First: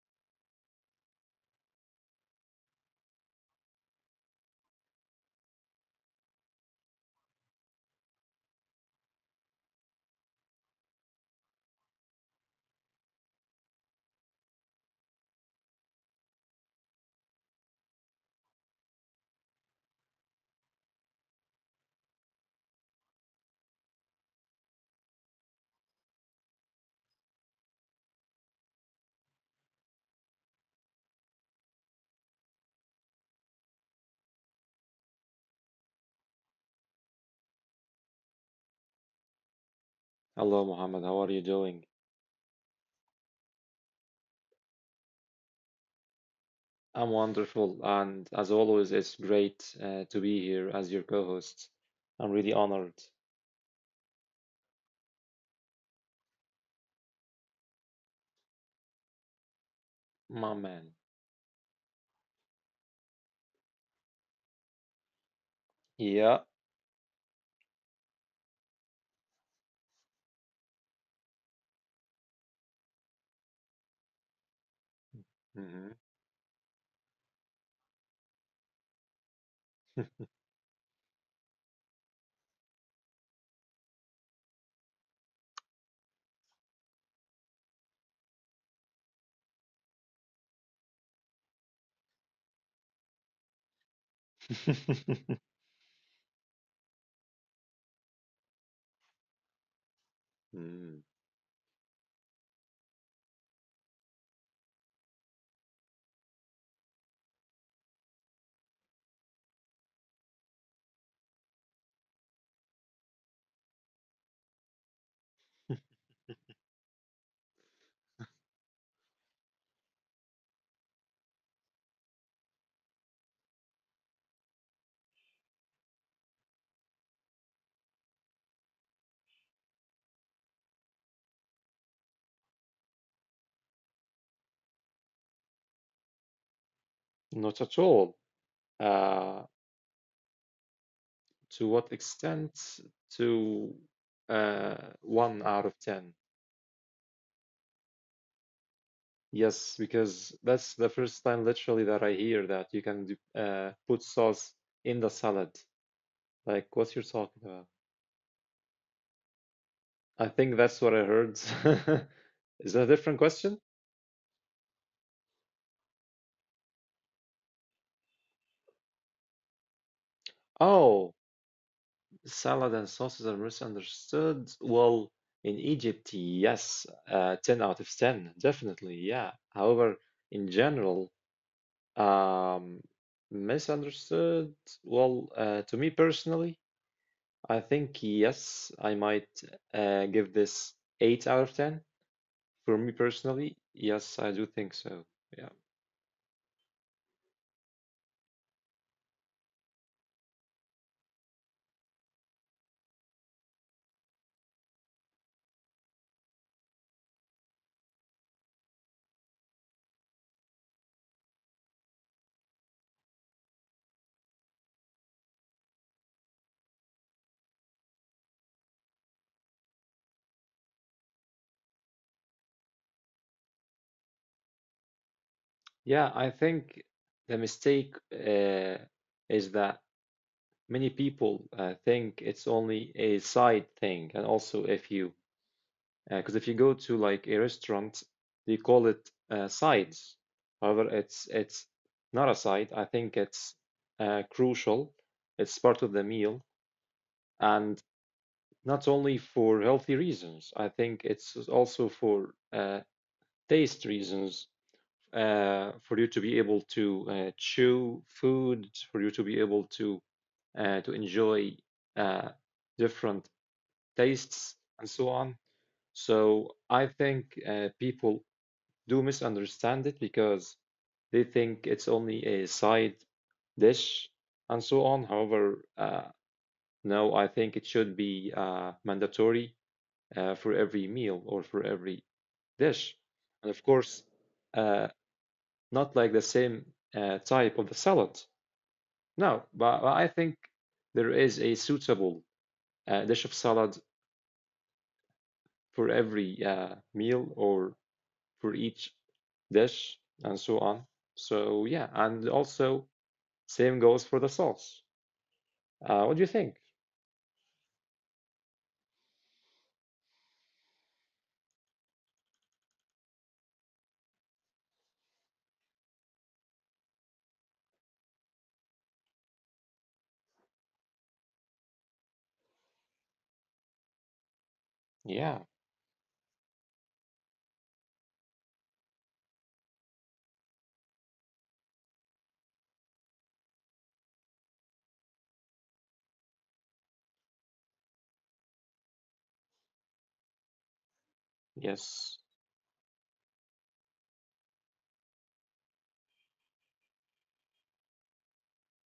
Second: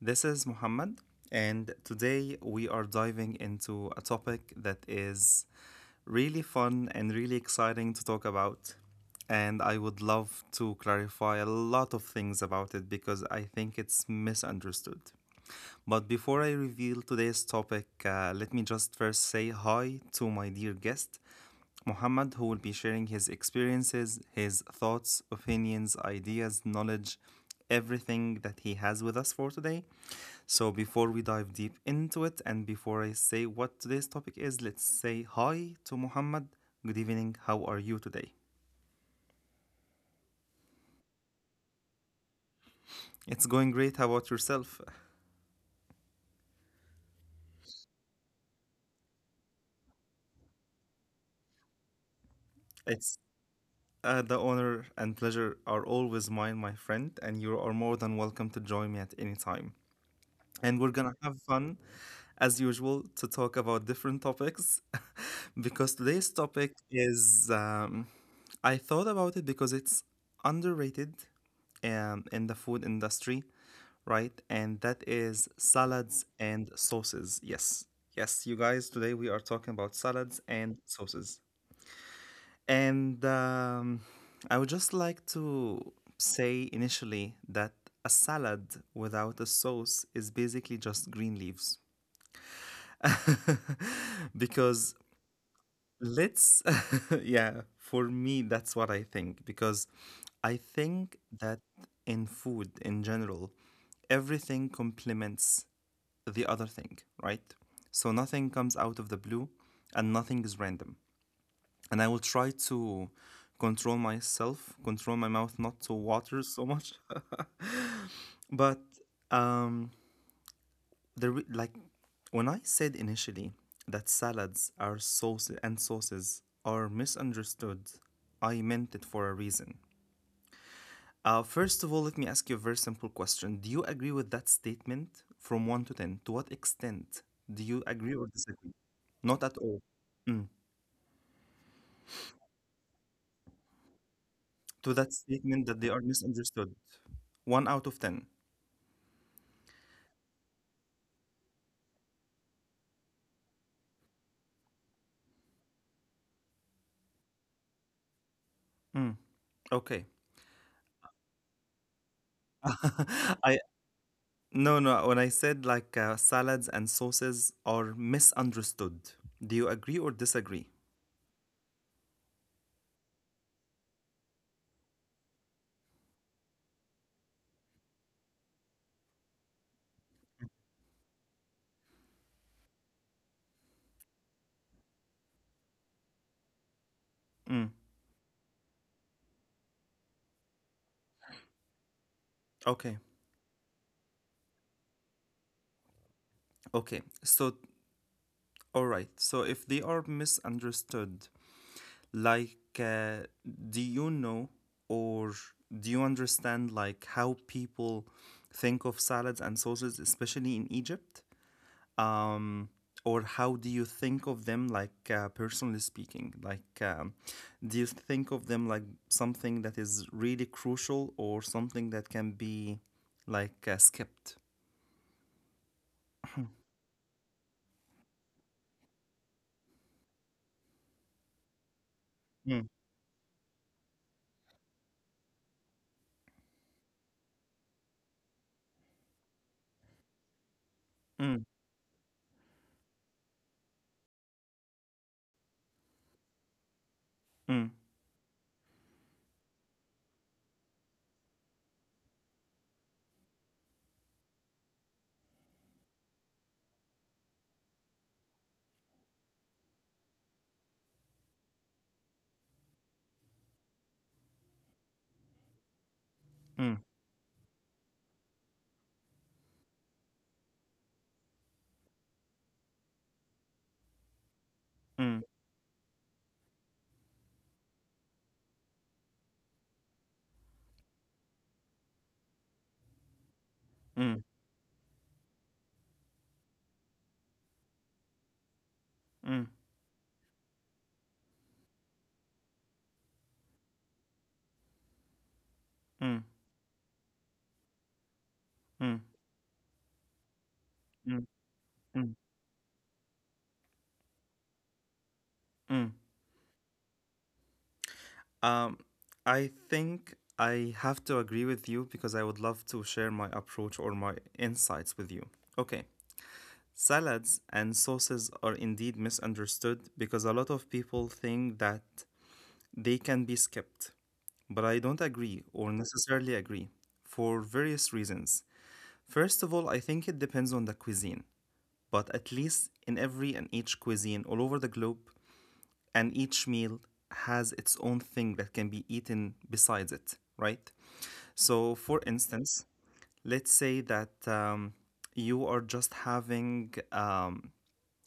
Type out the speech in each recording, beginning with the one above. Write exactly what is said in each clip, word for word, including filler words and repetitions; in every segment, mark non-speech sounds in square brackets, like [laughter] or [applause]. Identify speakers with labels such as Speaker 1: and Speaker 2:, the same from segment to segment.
Speaker 1: This is Muhammad, and today we are diving into a topic that is really fun and really exciting to talk about. And I would love to clarify a lot of things about it because I think it's misunderstood. But before I reveal today's topic, uh, let me just first say hi to my dear guest. Muhammad, who will be sharing his experiences, his thoughts, opinions, ideas, knowledge, everything that he has with us for today. So, before we dive deep into it and before I say what today's topic is, let's say hi to Muhammad. Good evening. How are you today?
Speaker 2: Hello, Mohammed. How are you doing?
Speaker 1: It's going great. How about yourself?
Speaker 2: I'm wonderful, and as always, it's great uh, to be here as your co-host. I'm really honored,
Speaker 1: It's uh, The honor and pleasure are always mine, my friend, and you are more than welcome to join me at any time.
Speaker 2: my
Speaker 1: And
Speaker 2: man.
Speaker 1: we're gonna have fun as usual to talk about different topics [laughs] because today's
Speaker 2: Yeah.
Speaker 1: topic is um, I thought about it because it's underrated um, in the food industry, right? And
Speaker 2: Mhm.
Speaker 1: that is salads and sauces. Yes, yes, you guys, today we are talking about salads and sauces. And um, I would just like to say initially that a salad without a sauce is basically just green leaves.
Speaker 2: [laughs]
Speaker 1: [laughs] Because let's [laughs] yeah, for me that's what I think, because
Speaker 2: Mm.
Speaker 1: I think that in food in general, everything complements the other thing, right? So nothing comes out of the blue and nothing is random, and I will try to control myself control my mouth not to water so much. [laughs] But um the re- like when I said initially that salads are sauces and sauces are misunderstood, I meant it for a reason. Uh, first of all, let me ask you a very simple question. Do you agree with that statement from one to ten? To what
Speaker 2: Not at
Speaker 1: extent
Speaker 2: all.
Speaker 1: do you agree or
Speaker 2: Uh,
Speaker 1: disagree? Not at all. Mm.
Speaker 2: to what extent? To uh, one out of
Speaker 1: To that
Speaker 2: ten.
Speaker 1: statement that they are misunderstood. one out of ten.
Speaker 2: Yes, because that's the first time literally that I hear that you can do, uh, put sauce in the salad. Like, what you're talking.
Speaker 1: Mm.
Speaker 2: I think that's what I
Speaker 1: Okay.
Speaker 2: heard. [laughs] Is that a different question?
Speaker 1: [laughs] I No, no. When I said like uh, salads and sauces are misunderstood, do you agree
Speaker 2: Oh,
Speaker 1: or disagree?
Speaker 2: salad and sauces are misunderstood. Well, in Egypt, yes, uh, ten out of ten, definitely, yeah. However, in general, um, misunderstood. Well, uh, to me personally, I think
Speaker 1: Mm.
Speaker 2: yes, I might uh, give this eight out of ten. For me
Speaker 1: Okay,
Speaker 2: personally, yes, I do think so. Yeah.
Speaker 1: okay. So, all right. So, if they are misunderstood, like, uh, do you know or do you understand like how people think of salads and sauces, especially in Egypt? um, or how do you think of them, like uh, personally speaking, like um, do you think of them like something that is really crucial or something that can be like uh, skipped?
Speaker 2: Yeah, I think the mistake uh, is that many people uh, think it's
Speaker 1: Mm.
Speaker 2: only a side thing. And also, if you, because if you go to like a restaurant, they call it uh, sides. However, it's
Speaker 1: Mm.
Speaker 2: it's not a side. I think it's uh, crucial. It's part of the meal,
Speaker 1: Mm.
Speaker 2: and not only for healthy reasons. I think it's also for uh, taste reasons. Uh, for you to be able to uh, chew food, for you to be able to uh, to enjoy uh, different tastes and so on. So I
Speaker 1: Mm.
Speaker 2: think uh, people do misunderstand it because they think it's only a side dish and so on.
Speaker 1: Mm.
Speaker 2: However, uh, no, I think it should be uh, mandatory uh, for every meal or for every dish. And of course,
Speaker 1: Mm.
Speaker 2: uh, not like the same uh, type of the salad. No,
Speaker 1: Mm. Mm.
Speaker 2: but, but I think there is a suitable uh, dish of salad for every uh, meal or for each
Speaker 1: Mm.
Speaker 2: dish and so on.
Speaker 1: Mm.
Speaker 2: So yeah, and
Speaker 1: Mm.
Speaker 2: also same goes for the sauce. Uh, what do
Speaker 1: Mm.
Speaker 2: you think?
Speaker 1: Um, I think I have to agree with you because I would love to share my approach or my insights with you. Okay. Salads and sauces are indeed misunderstood because a lot of people think that they can be skipped, but
Speaker 2: Yeah.
Speaker 1: I don't agree or necessarily agree for various reasons. First of all, I think it depends on the cuisine, but at least in every and each cuisine all over the globe, and each meal has its own thing that can be eaten besides it, right?
Speaker 2: Yes.
Speaker 1: So, for instance, let's say that um, you are just having um,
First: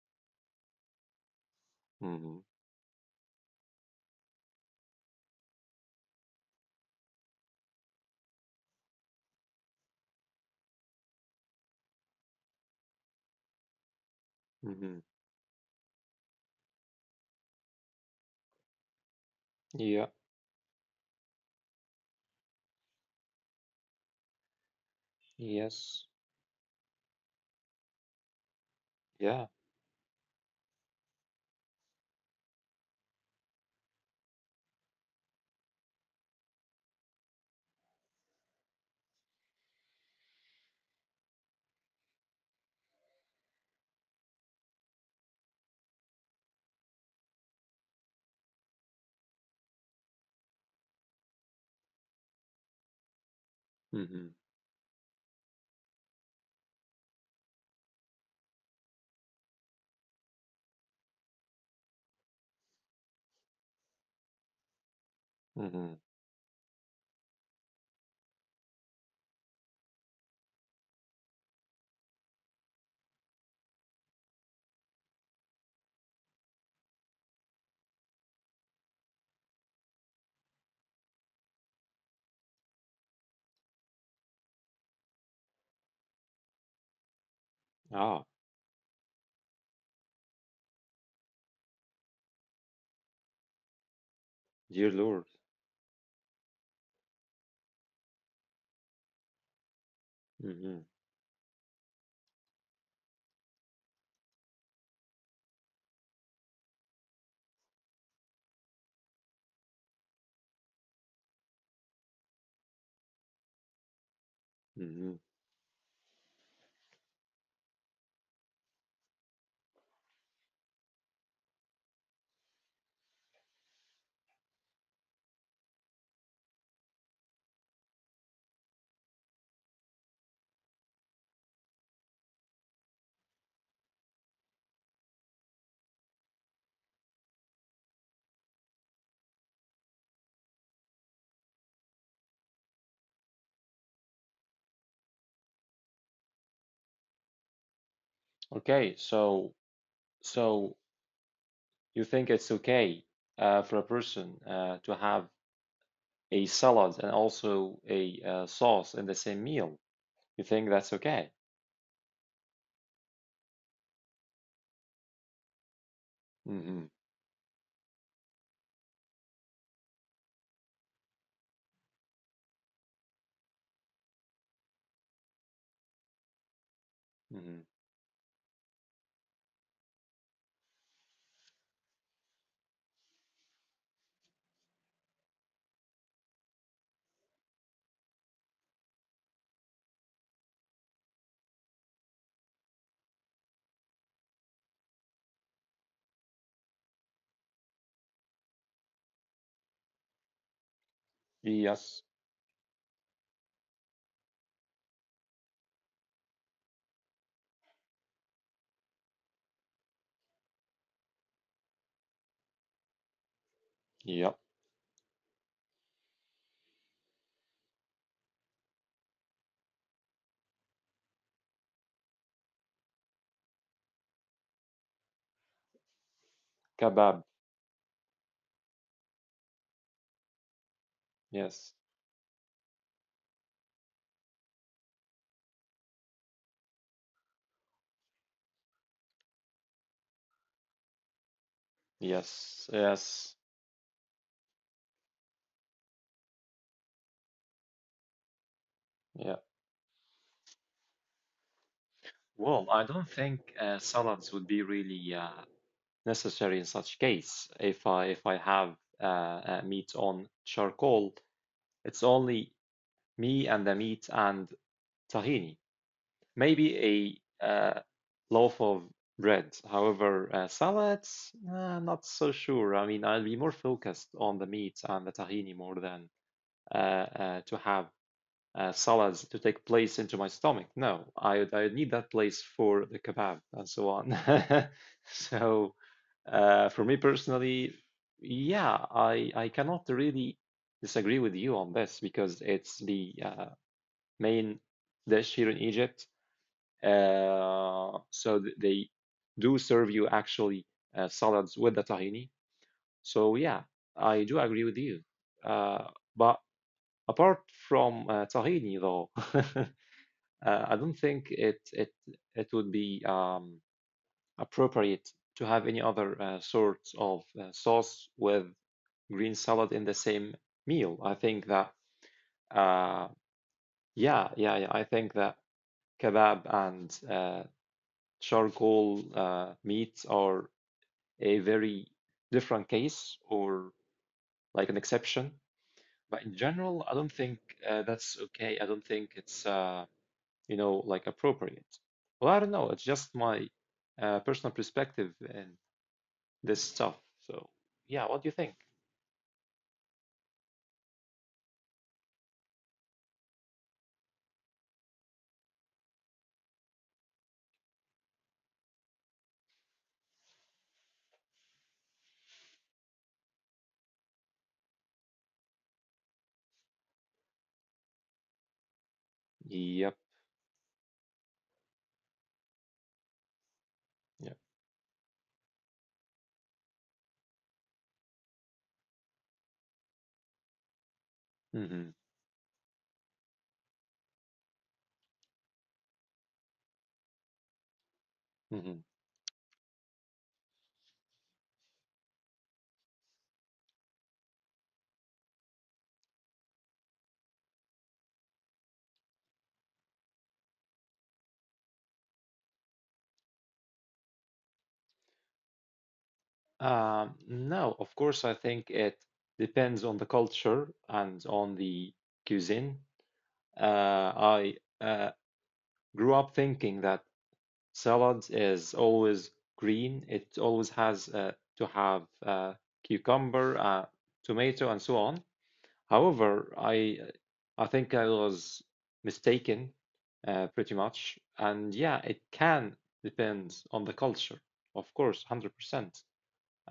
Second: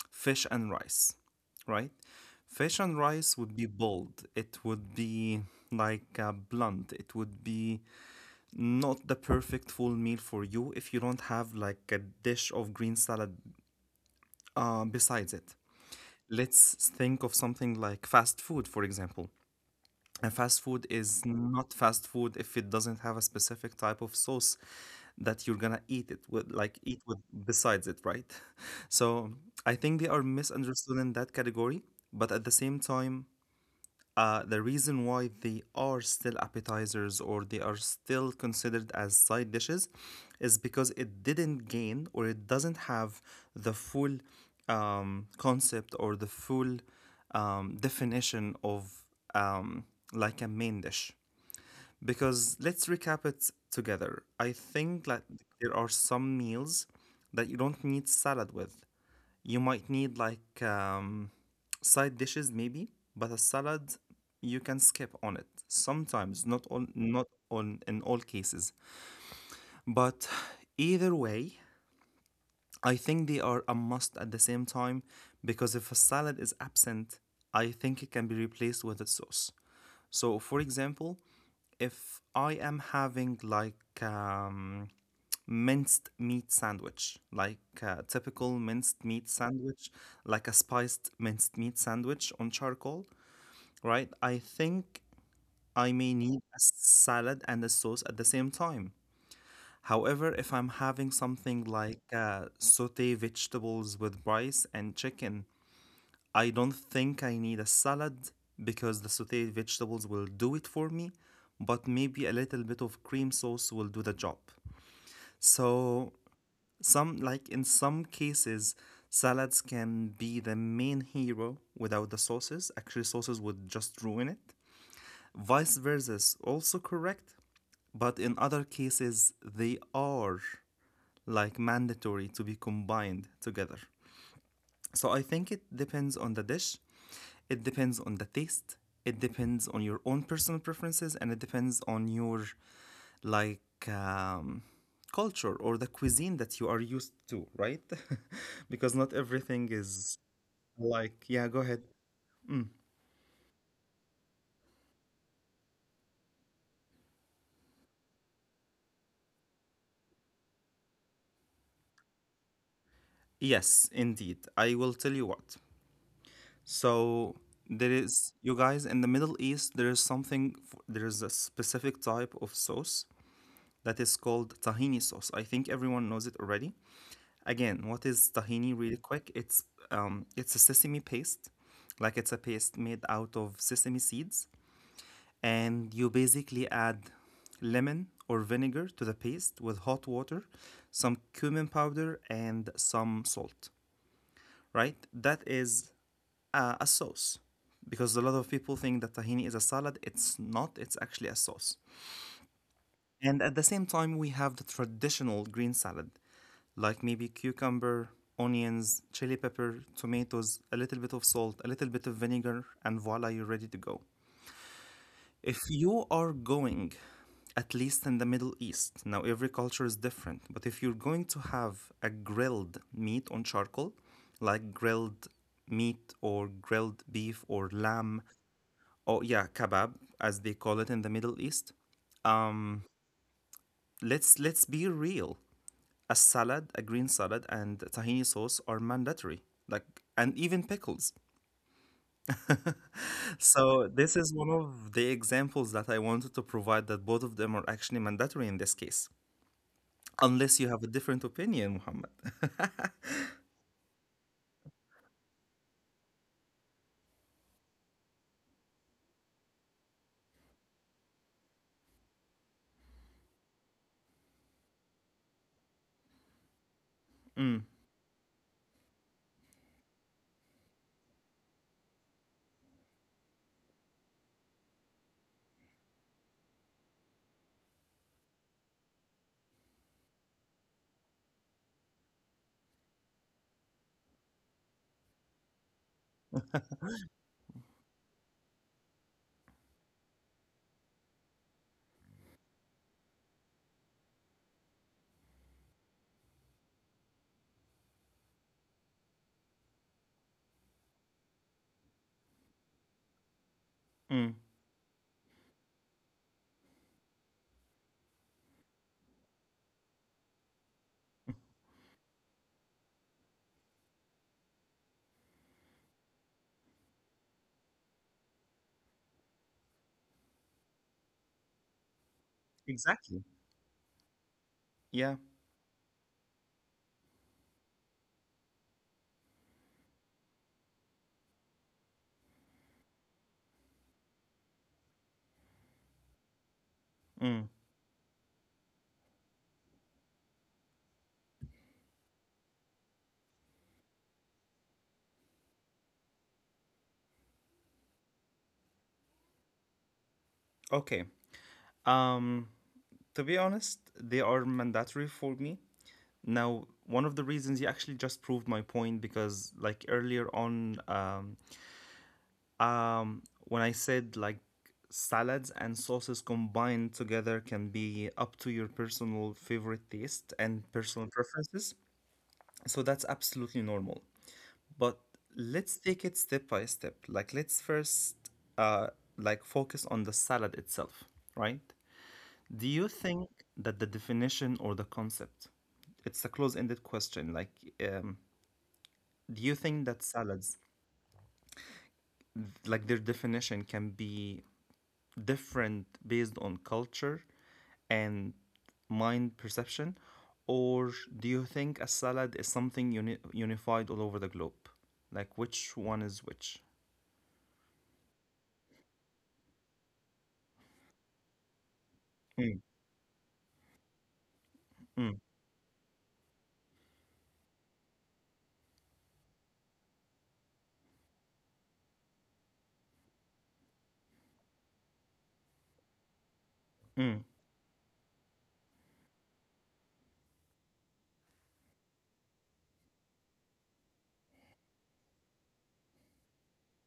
Speaker 1: fish and rice, right?
Speaker 2: Mm-hmm.
Speaker 1: Fish and rice would be bold. It would be like uh, blunt. It would be not the perfect full meal for you if you don't have like a dish of green salad uh,
Speaker 2: Mm-hmm.
Speaker 1: besides it. Let's think of something like fast food, for example.
Speaker 2: Yeah.
Speaker 1: And fast food is not fast food if it doesn't have a specific type of sauce that you're gonna eat it
Speaker 2: Yes.
Speaker 1: with, like eat with besides it, right? [laughs] So
Speaker 2: Yeah.
Speaker 1: I think they are misunderstood in that category, but at the same time, uh, the reason why they are still appetizers or they are still considered as side dishes is because it didn't gain or it doesn't have the full um, concept or the full um, definition of um, like a main dish. Because let's recap it together.
Speaker 2: Mm-hmm.
Speaker 1: I think that there are some meals that you don't need salad with. You might need like um, side dishes maybe, but a salad you can skip on it.
Speaker 2: Mm-hmm.
Speaker 1: Sometimes, not on not on in all cases. But either way, I think they are a must at the same time because if a salad is absent, I think it can be replaced with a sauce. So, for example, if I am having like um, minced meat sandwich, like a
Speaker 2: Ah,
Speaker 1: typical minced meat sandwich, like a spiced minced meat sandwich on charcoal, right? I
Speaker 2: dear
Speaker 1: think
Speaker 2: Lord.
Speaker 1: I may need a salad and a sauce at the
Speaker 2: Mm-hmm.
Speaker 1: same time. However, if I'm having something like uh, saute vegetables with rice and chicken, I don't think I need a salad because the sauteed vegetables will do it for me, but maybe a
Speaker 2: Mm-hmm.
Speaker 1: little bit of cream sauce will do the job. So, some, like in some cases, salads can be the main hero without the sauces. Actually, sauces would just ruin it. Vice versa is also correct, but in other cases, they are like mandatory to be combined together. So I think it depends on the dish, it depends on the taste, it depends on your own personal preferences, and it depends on your like um, culture or the cuisine that you are used to, right? [laughs] Because
Speaker 2: Okay.
Speaker 1: not
Speaker 2: So
Speaker 1: everything is
Speaker 2: so
Speaker 1: like, yeah, go ahead.
Speaker 2: you think it's okay uh, for a person uh, to have a salad and also a uh, sauce in the same meal. You think that's okay?
Speaker 1: Yes, indeed. I will tell you what.
Speaker 2: Mm-hmm.
Speaker 1: So there is, you guys, in the Middle East, there is something, f- there is a specific type of sauce that is called tahini sauce. I think everyone knows it already.
Speaker 2: Mm-hmm.
Speaker 1: Again, what is tahini really quick? It's um it's a sesame paste. Like it's a paste made out of sesame seeds, and you basically add lemon or vinegar to the paste with hot water, some cumin powder and some salt, right? That is a, a sauce, because a lot of people think that tahini is a salad. It's not, it's actually a sauce.
Speaker 2: Yes.
Speaker 1: And at the same time, we have the traditional green salad, like maybe cucumber, onions, chili pepper, tomatoes, a little bit of salt, a little bit of vinegar, and voila, you're ready to go.
Speaker 2: Yep.
Speaker 1: If you are going, at least in the Middle East, now every culture is different, but if you're going to have a grilled meat on charcoal, like grilled meat or
Speaker 2: Kebab.
Speaker 1: grilled beef or lamb, or yeah, kebab, as they call it in the
Speaker 2: Yes.
Speaker 1: Middle East, um, let's let's be real. A salad, a green salad, and tahini sauce are mandatory, like, and even pickles.
Speaker 2: Yes. Yes.
Speaker 1: So, this is one of the examples that I wanted to provide that both of them are actually mandatory in this
Speaker 2: Yeah.
Speaker 1: case, unless you have a different opinion,
Speaker 2: Well,
Speaker 1: Muhammad.
Speaker 2: I don't
Speaker 1: [laughs]
Speaker 2: think uh, salads would be really uh, necessary in such case. If I if I have uh, uh, meat on charcoal, it's only me and the meat and tahini. Maybe a uh,
Speaker 1: Mm,
Speaker 2: loaf of bread. However, uh, salads, uh, not so sure. I mean, I'll be more focused on the meat and the tahini more than uh, uh, to have uh, salads to take place into my stomach. No, I would- I would need that place for the kebab and so on. [laughs] So, uh, for me personally, yeah, I I cannot really disagree with you on this because it's the uh, main dish here in Egypt, uh, so they do serve you actually uh, salads with the tahini. So yeah, I do agree with
Speaker 1: mm,
Speaker 2: you. Uh, but apart from uh, tahini, though, [laughs] uh, I don't think it it it would be um, appropriate to have any other uh, sorts of uh, sauce with green salad in the same meal. I think that uh,
Speaker 1: exactly.
Speaker 2: yeah, yeah, yeah. I think that
Speaker 1: Yeah.
Speaker 2: kebab and uh, charcoal uh, meats are a very different case or like an exception. But in general, I don't think uh,
Speaker 1: Mm.
Speaker 2: that's okay. I don't think it's uh, you know like appropriate. Well, I don't know. It's just my uh, personal perspective and this stuff. So yeah, what do you think?
Speaker 1: Okay. Um, to be honest, they are mandatory for me. Now, one of the reasons you actually just proved my point because, like earlier on, um, Um, when I said like salads and sauces combined together can be up to your personal
Speaker 2: Yep.
Speaker 1: favorite taste and personal preferences, so that's absolutely
Speaker 2: Yep.
Speaker 1: normal. But let's take it step by step. Like let's first uh like focus on the salad itself,
Speaker 2: Hmm.
Speaker 1: right? Do you think that the definition or the concept, it's a close-ended question. Like, um,
Speaker 2: Hmm.
Speaker 1: do you think that salads, like their definition, can be different based on culture and mind perception? Or do you think a salad is something uni- unified all over the globe? Like which one is which?
Speaker 2: Um, no, of course, I think it depends on the culture and on the
Speaker 1: Mm.
Speaker 2: cuisine. Uh, I uh,
Speaker 1: Mm.
Speaker 2: grew up thinking that salad is always green. It always has uh, to have uh, cucumber, uh, tomato, and so on. However, I uh,
Speaker 1: Mm.
Speaker 2: I think I was mistaken uh, pretty much. And yeah, it can depend on the culture, of course, one hundred percent.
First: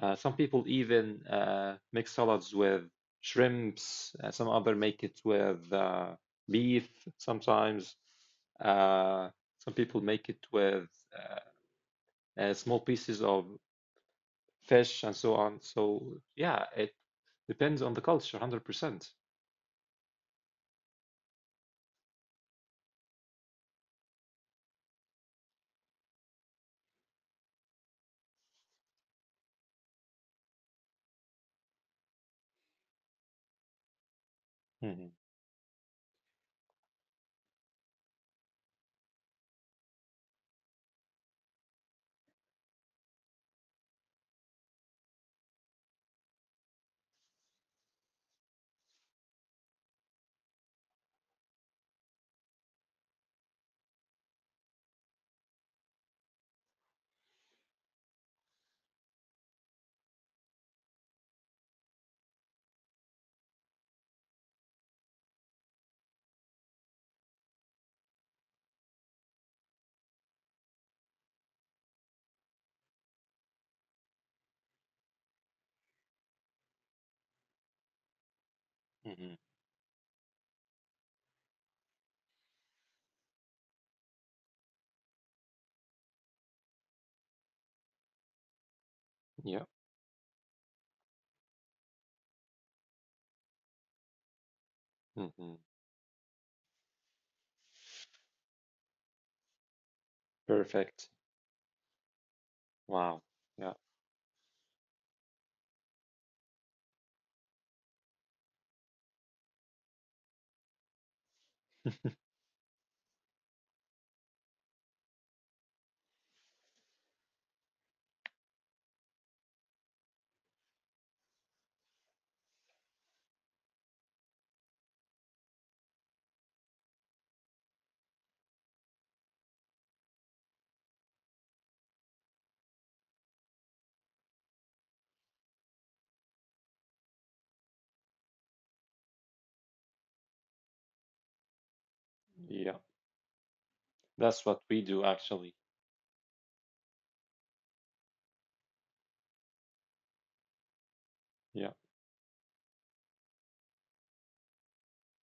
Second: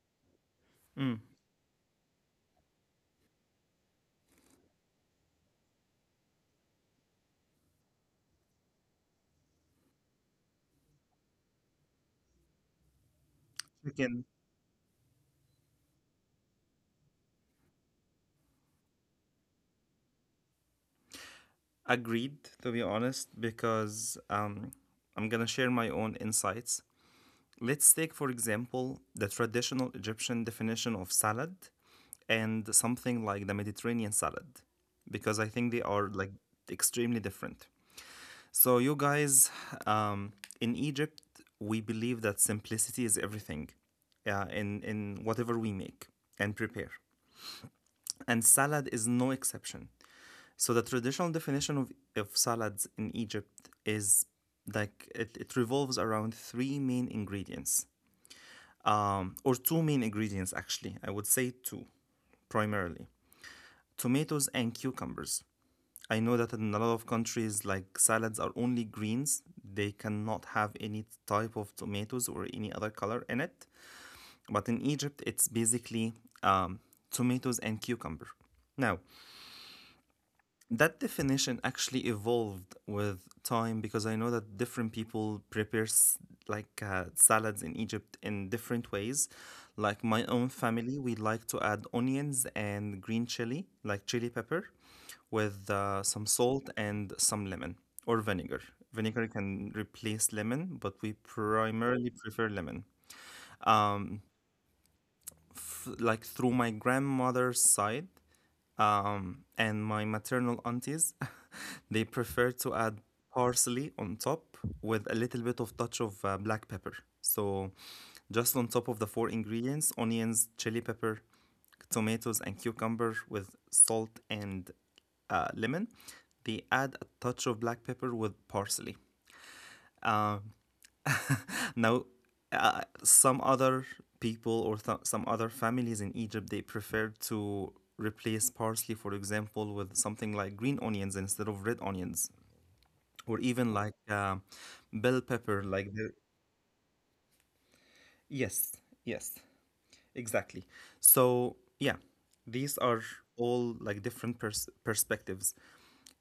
Speaker 2: Uh, some people
Speaker 1: Mm.
Speaker 2: even uh, make salads with shrimps. Uh, some other make it with uh, beef sometimes. Uh, some people make it with uh, uh, small pieces of
Speaker 1: Chicken.
Speaker 2: fish and so on. So yeah, it depends on the culture, one hundred percent.
Speaker 1: Agreed, to be honest, because um, I'm gonna share my own insights. Let's take, for example, the traditional Egyptian definition of salad and something like the Mediterranean salad,
Speaker 2: Hmm.
Speaker 1: because I think they are like extremely different. So, you guys, um, in Egypt, we believe that simplicity is everything uh, in, in whatever we make and prepare. And salad is no exception. So, the traditional definition of, of salads in Egypt is like it, it revolves around three main ingredients, um, or two main ingredients, actually. I would say two, primarily tomatoes and cucumbers. I know that in a lot of countries, like salads are only greens. They cannot have any type of tomatoes or any other color in it. But in Egypt, it's basically um, tomatoes and cucumber. Now,
Speaker 2: Hmm.
Speaker 1: that definition actually evolved with time because I know that different people prepare s- like uh, salads in Egypt in different ways.
Speaker 2: Yeah.
Speaker 1: Like my own family, we like to add onions and green chili, like chili pepper
Speaker 2: Hmm.
Speaker 1: with uh, some salt and some lemon or vinegar. Vinegar can replace lemon, but we
Speaker 2: Perfect.
Speaker 1: primarily prefer lemon.
Speaker 2: Wow. Yeah.
Speaker 1: Um, f- like through my grandmother's side um, and my maternal aunties, [laughs] they prefer to add parsley on top with a little bit of touch of uh, black pepper. So just on top of the four ingredients, onions, chili pepper, tomatoes, and cucumber with salt and uh, lemon. They add a touch of black pepper with parsley. Now, uh, some other people or some other families in Egypt they prefer to replace parsley, for example, with something like green onions instead of red onions, or
Speaker 2: Yeah.
Speaker 1: even like uh,
Speaker 2: That's
Speaker 1: bell
Speaker 2: what we
Speaker 1: pepper.
Speaker 2: do
Speaker 1: Like the
Speaker 2: actually.
Speaker 1: yes, yes, exactly. So yeah,
Speaker 2: Yeah.
Speaker 1: these are all like different pers- perspectives.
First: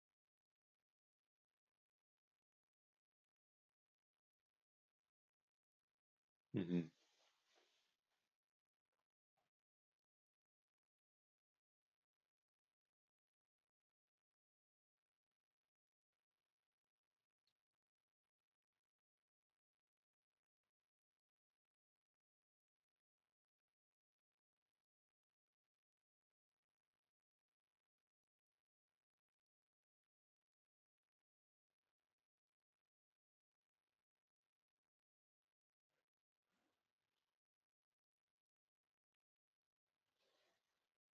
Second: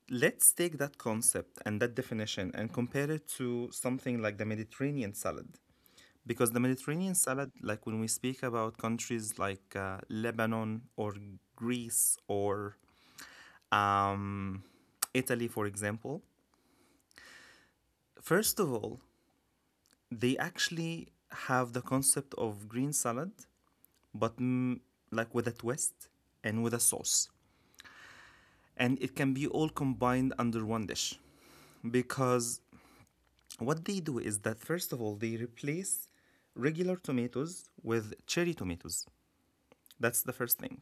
Speaker 1: Let's take that concept and that definition and compare it to something like the Mediterranean salad. Because the
Speaker 2: Hmm.
Speaker 1: Mediterranean salad, like when we speak about countries like uh, Lebanon or Greece or um, Italy, for example, first of all, they actually have the concept of green salad, but mm, like with a twist and with a sauce. And it can be all combined under one dish because what they do is that first of all they replace regular tomatoes with cherry tomatoes, that's the first thing.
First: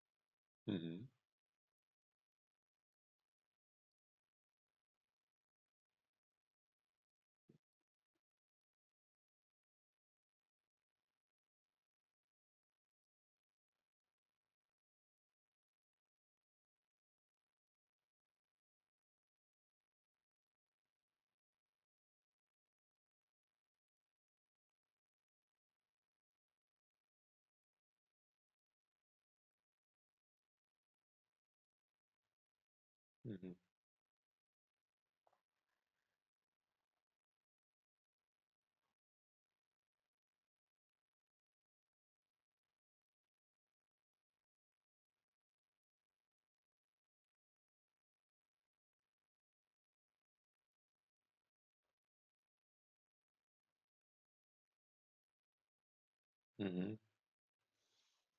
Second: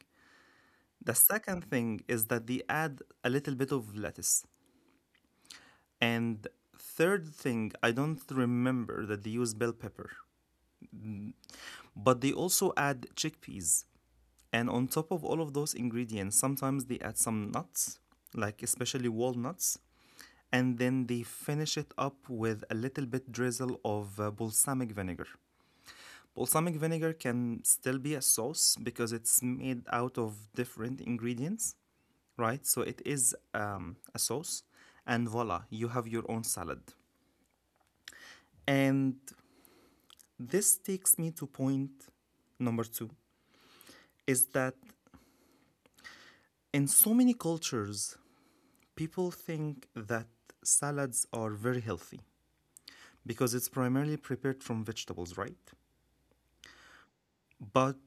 Speaker 2: Hmm.
Speaker 1: The second thing is that they add a little bit of lettuce, and third thing, I don't remember that they use bell pepper, but they also add chickpeas, and on top of all of those ingredients sometimes they add some nuts, like especially walnuts, and then they finish it up with a little bit drizzle of uh, balsamic vinegar. Balsamic vinegar can still be a sauce because it's made out of different ingredients, right? So it
Speaker 2: Hmm.
Speaker 1: is um, a sauce, and voila, you have your own salad. And this takes me to point number two, is that in so many cultures, people think that salads are very healthy because it's primarily prepared from vegetables, right?
Speaker 2: Hmm.
Speaker 1: But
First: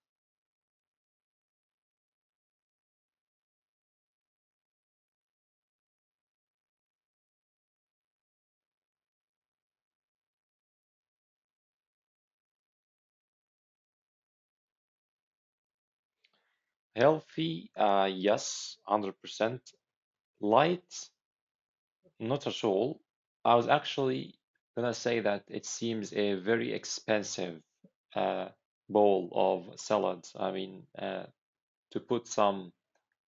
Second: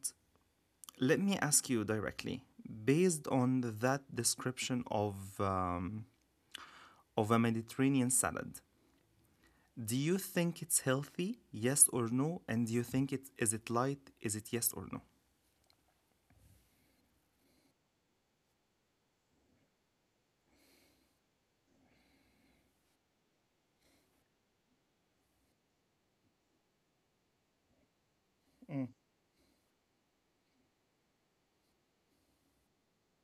Speaker 1: let me ask you directly, based on that description of um, of a Mediterranean salad. Do you think it's healthy? Yes or no? And do you think it is it light? Is it, yes or no?
Speaker 2: Healthy, uh, yes, one hundred percent. Light, not at all. I was actually gonna say that it seems a very expensive uh,
Speaker 1: Mm.
Speaker 2: bowl of salad. I mean, uh, to put some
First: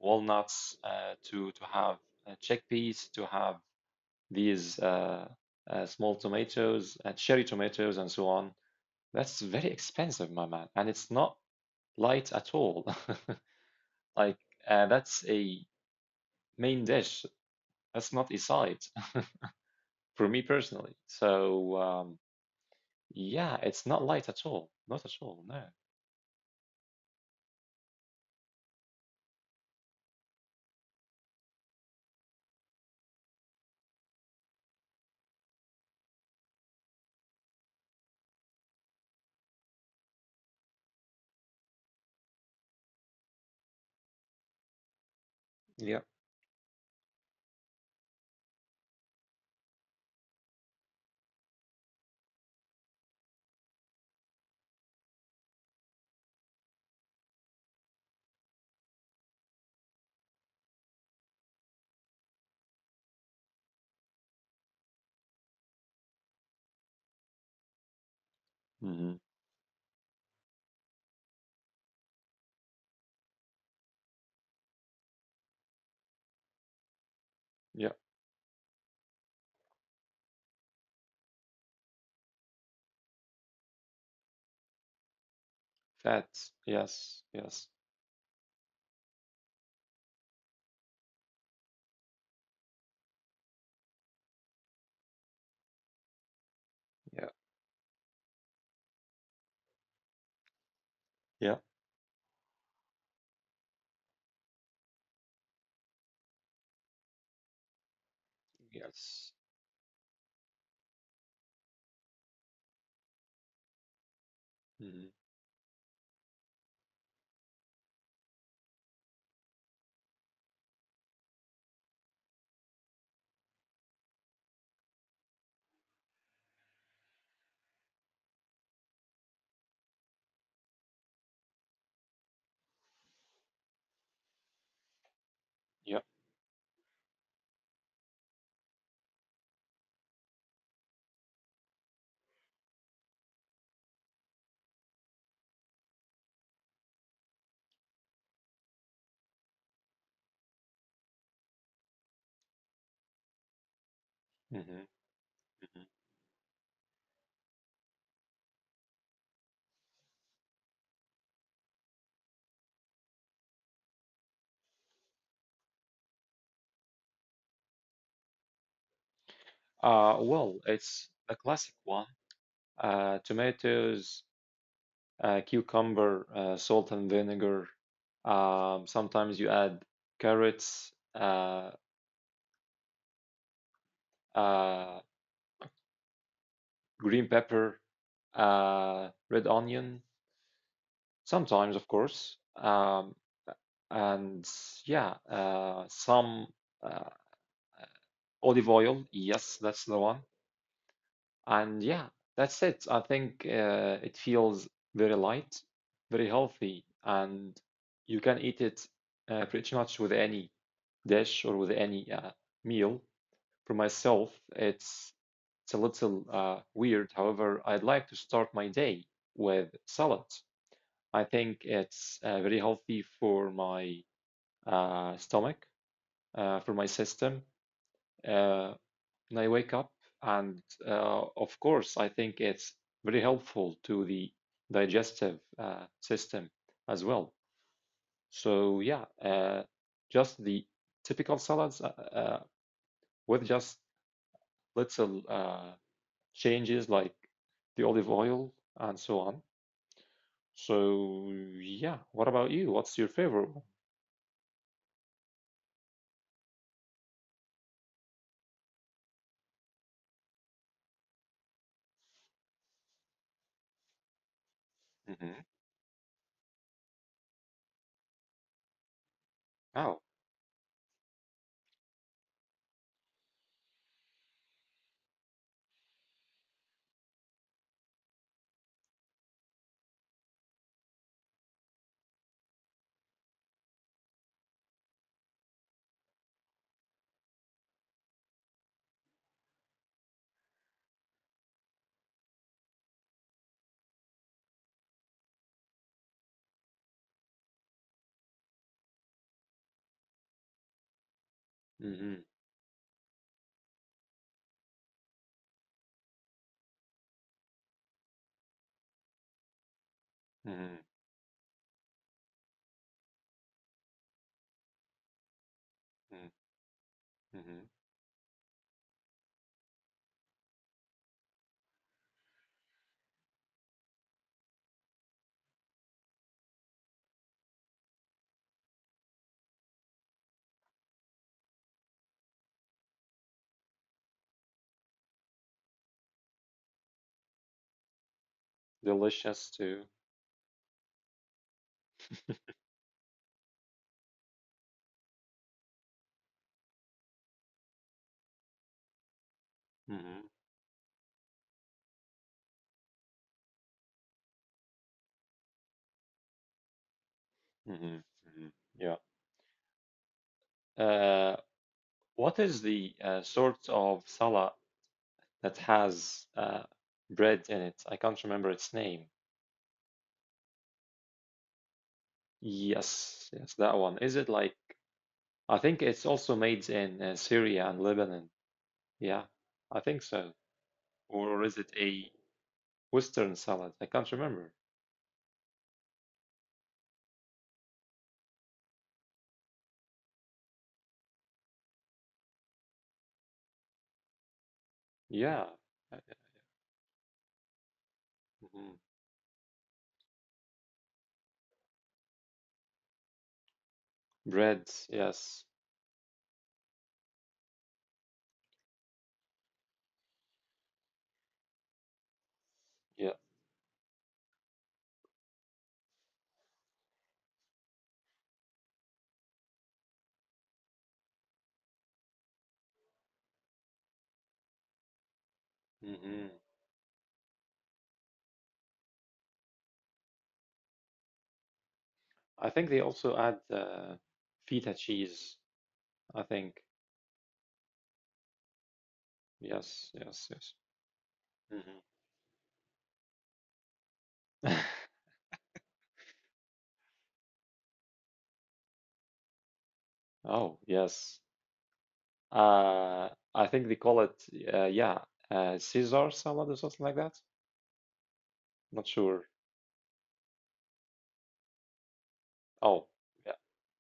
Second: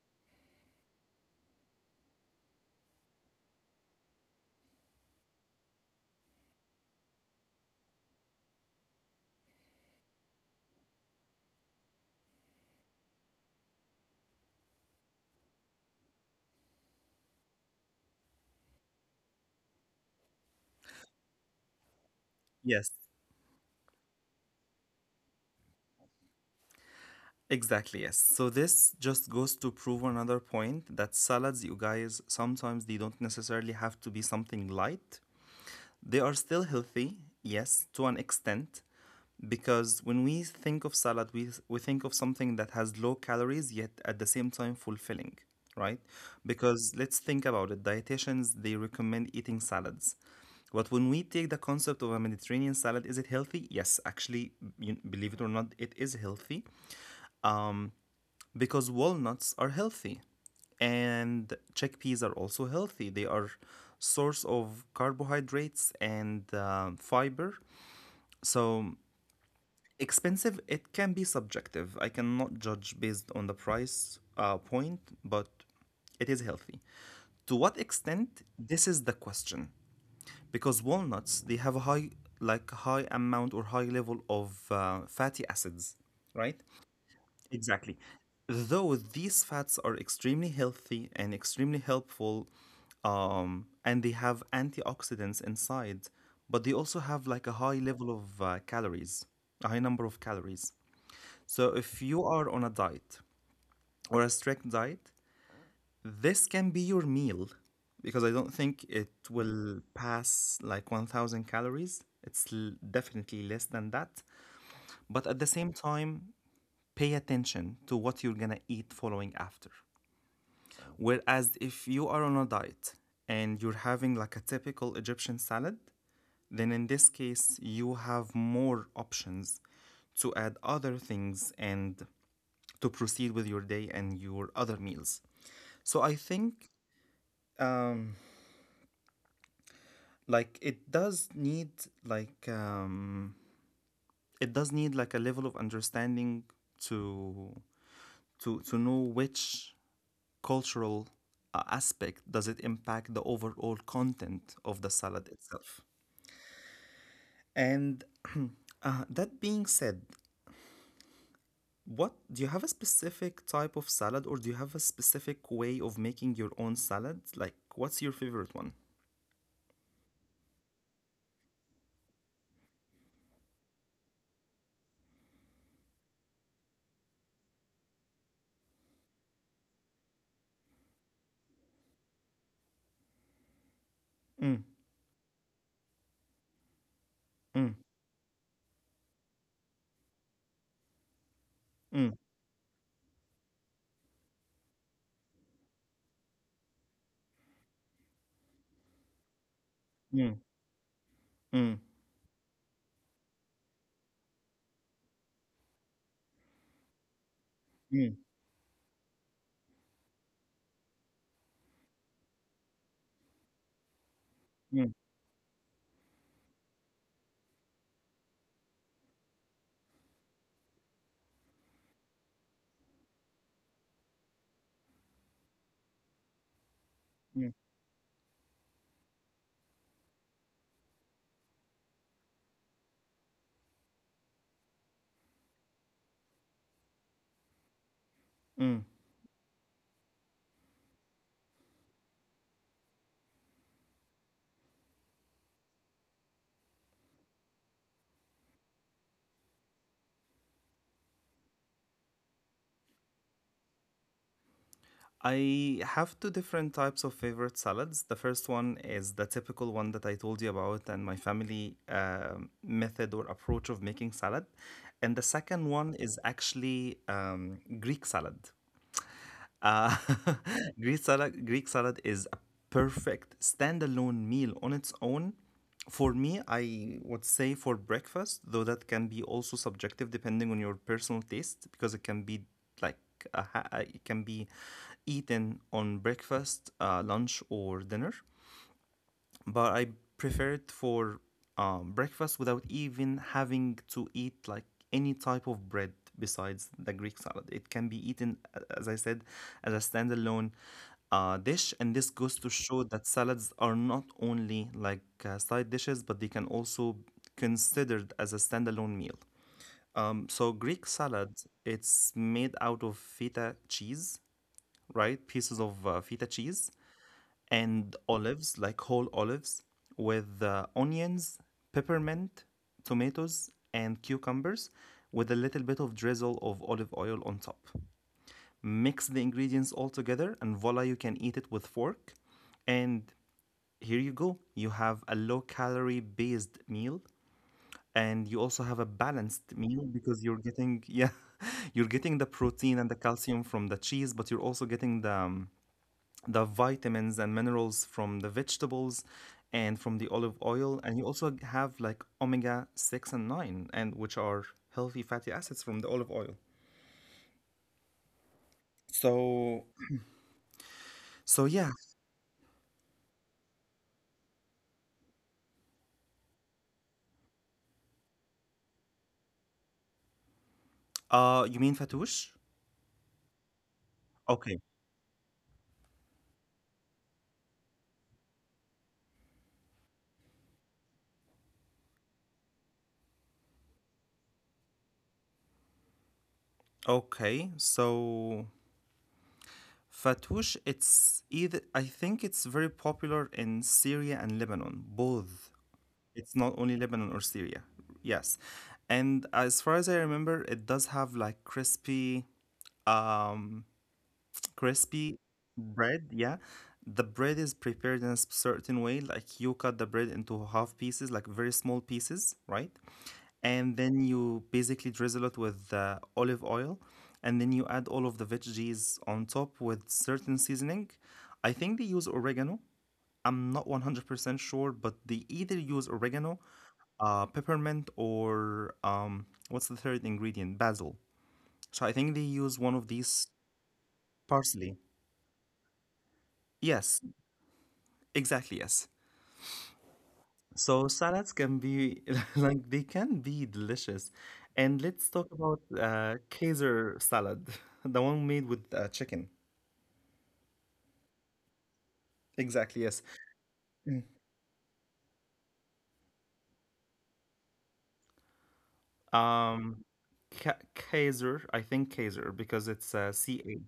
Speaker 2: walnuts, uh, to to have uh, chickpeas, to have these uh, uh, small tomatoes, uh, cherry tomatoes, and so on. That's very expensive, my man, and it's not light at all. [laughs] Like uh, that's a main dish. That's not Isite [laughs] for me personally. So um,
Speaker 1: Yes,
Speaker 2: yeah, it's not light at all. Not at all. No.
Speaker 1: exactly. Yes. So this just goes to prove another point that salads, you guys, sometimes they don't necessarily have to be something light. They are still healthy, yes, to an extent, because when we think of salad we, we think of something that has low calories yet at the same time fulfilling,
Speaker 2: Yeah.
Speaker 1: right? Because let's think about it, dietitians they recommend eating salads, but when we take the concept of a Mediterranean salad, is it healthy? Yes, actually, you, believe it or not, it is healthy because walnuts are healthy and chickpeas are also healthy. They are source of carbohydrates and um, fiber, so
Speaker 2: Hmm.
Speaker 1: expensive, it can be subjective. I cannot judge based on the price uh, point, but it is healthy. To what
Speaker 2: Yeah.
Speaker 1: extent? This is the question. Because walnuts, they have a high, like high amount or high level of uh, fatty acids,
Speaker 2: Fat.
Speaker 1: right?
Speaker 2: Yes. Yes.
Speaker 1: Exactly. Though these fats are extremely healthy and extremely helpful, um, and they have antioxidants inside, but they also have
Speaker 2: Yeah.
Speaker 1: like a high level of uh, calories, a high number of calories.
Speaker 2: Yeah.
Speaker 1: So if you are on a diet or a strict diet, this can be your meal because I don't think it
Speaker 2: Yes.
Speaker 1: will pass like one thousand calories. It's l- definitely less than that.
Speaker 2: Hmm.
Speaker 1: But at the same time, pay attention to what you're going to eat following after. Whereas if you are on a diet and you're having like a typical Egyptian salad, then in this case, you have more options to add other things and to proceed with your day and your other meals.
Speaker 2: Yeah.
Speaker 1: So I think um like it does need like um it does need like a level of understanding to to to know which cultural uh, aspect does it impact the overall content
Speaker 2: Hmm.
Speaker 1: of the salad
Speaker 2: Hmm.
Speaker 1: itself. And [clears throat] uh, that being said, what do you, have a specific type of salad, or do you have a specific way of making your own salad? Like what's your favorite one?
Speaker 2: Uh, well, it's a classic one. Uh, tomatoes, uh, cucumber, uh, salt and vinegar. Um, sometimes you add carrots, uh,
Speaker 1: Mm,
Speaker 2: uh, green pepper,
Speaker 1: mm,
Speaker 2: uh, red onion. Sometimes, of
Speaker 1: mm,
Speaker 2: course. Um, and yeah, uh, some uh, olive oil. Yes, that's the one.
Speaker 1: mm,
Speaker 2: And
Speaker 1: mm,
Speaker 2: yeah, that's it. I think uh, it feels very light, very healthy, and you
Speaker 1: mm,
Speaker 2: can eat it uh, pretty much with any dish or with any uh, meal. For myself,
Speaker 1: mm,
Speaker 2: it's it's a little uh, weird. However, I'd like to start my day with salad. I think it's uh, very healthy for my uh, stomach, uh, for my system.
Speaker 1: mm,
Speaker 2: Uh, and I wake up, and uh, of course, I think it's very helpful to the digestive uh, system as well. So
Speaker 1: mm.
Speaker 2: yeah, uh, just the typical salads uh, uh, with just little uh, changes like the olive oil and so on. So yeah, what about you? What's your favorite one?
Speaker 1: I have two different types of favorite salads. The first one is the typical one that I told you about and my family um, method or approach of making salad. And the
Speaker 2: Mm-hmm.
Speaker 1: second one is actually um, Greek salad.
Speaker 2: Wow.
Speaker 1: Uh, [laughs] Greek salad, Greek salad is a perfect standalone meal on its own. For me, I would say for breakfast, though that can be also subjective depending on your personal taste, because it can be like a, ha- uh, it can be eaten on breakfast, uh, lunch, or dinner, but I prefer it for um, breakfast without even having to eat like any type of bread besides the Greek salad. It can be eaten, a- as I said, as a standalone uh, dish, and this
Speaker 2: Mm-hmm.
Speaker 1: goes to show that salads are not only like uh, side dishes, but they can also considered as a standalone meal. Um, So
Speaker 2: Mm-hmm.
Speaker 1: Greek salad, it's made out of feta cheese, right? Pieces of uh, feta cheese
Speaker 2: Mm-hmm.
Speaker 1: and olives, like whole olives, with uh, onions, peppermint, tomatoes, and cucumbers, with a little bit of drizzle of olive oil on top. Mix the ingredients all together, and voila, you can eat it with fork. And here you go. You have a low calorie based meal, and you also have a
Speaker 2: Delicious
Speaker 1: balanced meal
Speaker 2: too.
Speaker 1: because you're getting, [laughs] yeah, you're getting the protein and the calcium from the cheese, but you're also getting the um, the vitamins and minerals from the vegetables and from the
Speaker 2: Hmm.
Speaker 1: olive oil, and you also have like omega six and nine, and which are healthy fatty acids from the olive oil,
Speaker 2: Hmm. Hmm. Yeah.
Speaker 1: so
Speaker 2: Uh,
Speaker 1: so yeah.
Speaker 2: what is the uh, sort of salad that has uh, bread in it? I can't remember its name.
Speaker 1: uh you mean fatouche.
Speaker 2: Yes, yes, that one. Is it like,
Speaker 1: Okay,
Speaker 2: I think it's also made in uh, Syria and Lebanon. Yeah, I think so. Or is it a Western salad? I can't remember.
Speaker 1: okay, so fatouche, it's either, I think it's very popular in Syria and Lebanon,
Speaker 2: Yeah.
Speaker 1: both.
Speaker 2: Uh,
Speaker 1: It's not only Lebanon or Syria, yes.
Speaker 2: Mm-hmm.
Speaker 1: And as far as I remember, it does have like crispy um
Speaker 2: Bread,
Speaker 1: crispy
Speaker 2: yes.
Speaker 1: bread. Yeah, the bread is prepared in a s- certain way. Like you cut the bread into half pieces, like very small pieces, right?
Speaker 2: Yeah.
Speaker 1: And then you basically drizzle it with uh, olive oil, and then you add all of the veggies on top with certain seasoning. I think they use oregano. I'm not one hundred percent sure, but they either use
Speaker 2: Hmm.
Speaker 1: oregano, uh, peppermint, or um, what's the third ingredient? Basil. So I think
Speaker 2: I
Speaker 1: they
Speaker 2: think they
Speaker 1: use one
Speaker 2: also
Speaker 1: of
Speaker 2: add
Speaker 1: these.
Speaker 2: uh, feta
Speaker 1: Parsley.
Speaker 2: cheese, I think.
Speaker 1: Yes, exactly, yes.
Speaker 2: Yes, yes, yes.
Speaker 1: So
Speaker 2: Mhm.
Speaker 1: salads can be [laughs] like they can be delicious.
Speaker 2: [laughs]
Speaker 1: And let's talk about uh Kaiser salad, [laughs] the one made with uh, chicken.
Speaker 2: Oh, yes.
Speaker 1: Exactly,
Speaker 2: Uh,
Speaker 1: yes.
Speaker 2: I think they call
Speaker 1: Mm.
Speaker 2: it, uh, yeah, uh, Caesar salad or something like that. Not sure.
Speaker 1: Um Ka- Kaiser, I think Kaiser because
Speaker 2: Oh,
Speaker 1: it's uh,
Speaker 2: yeah.
Speaker 1: C A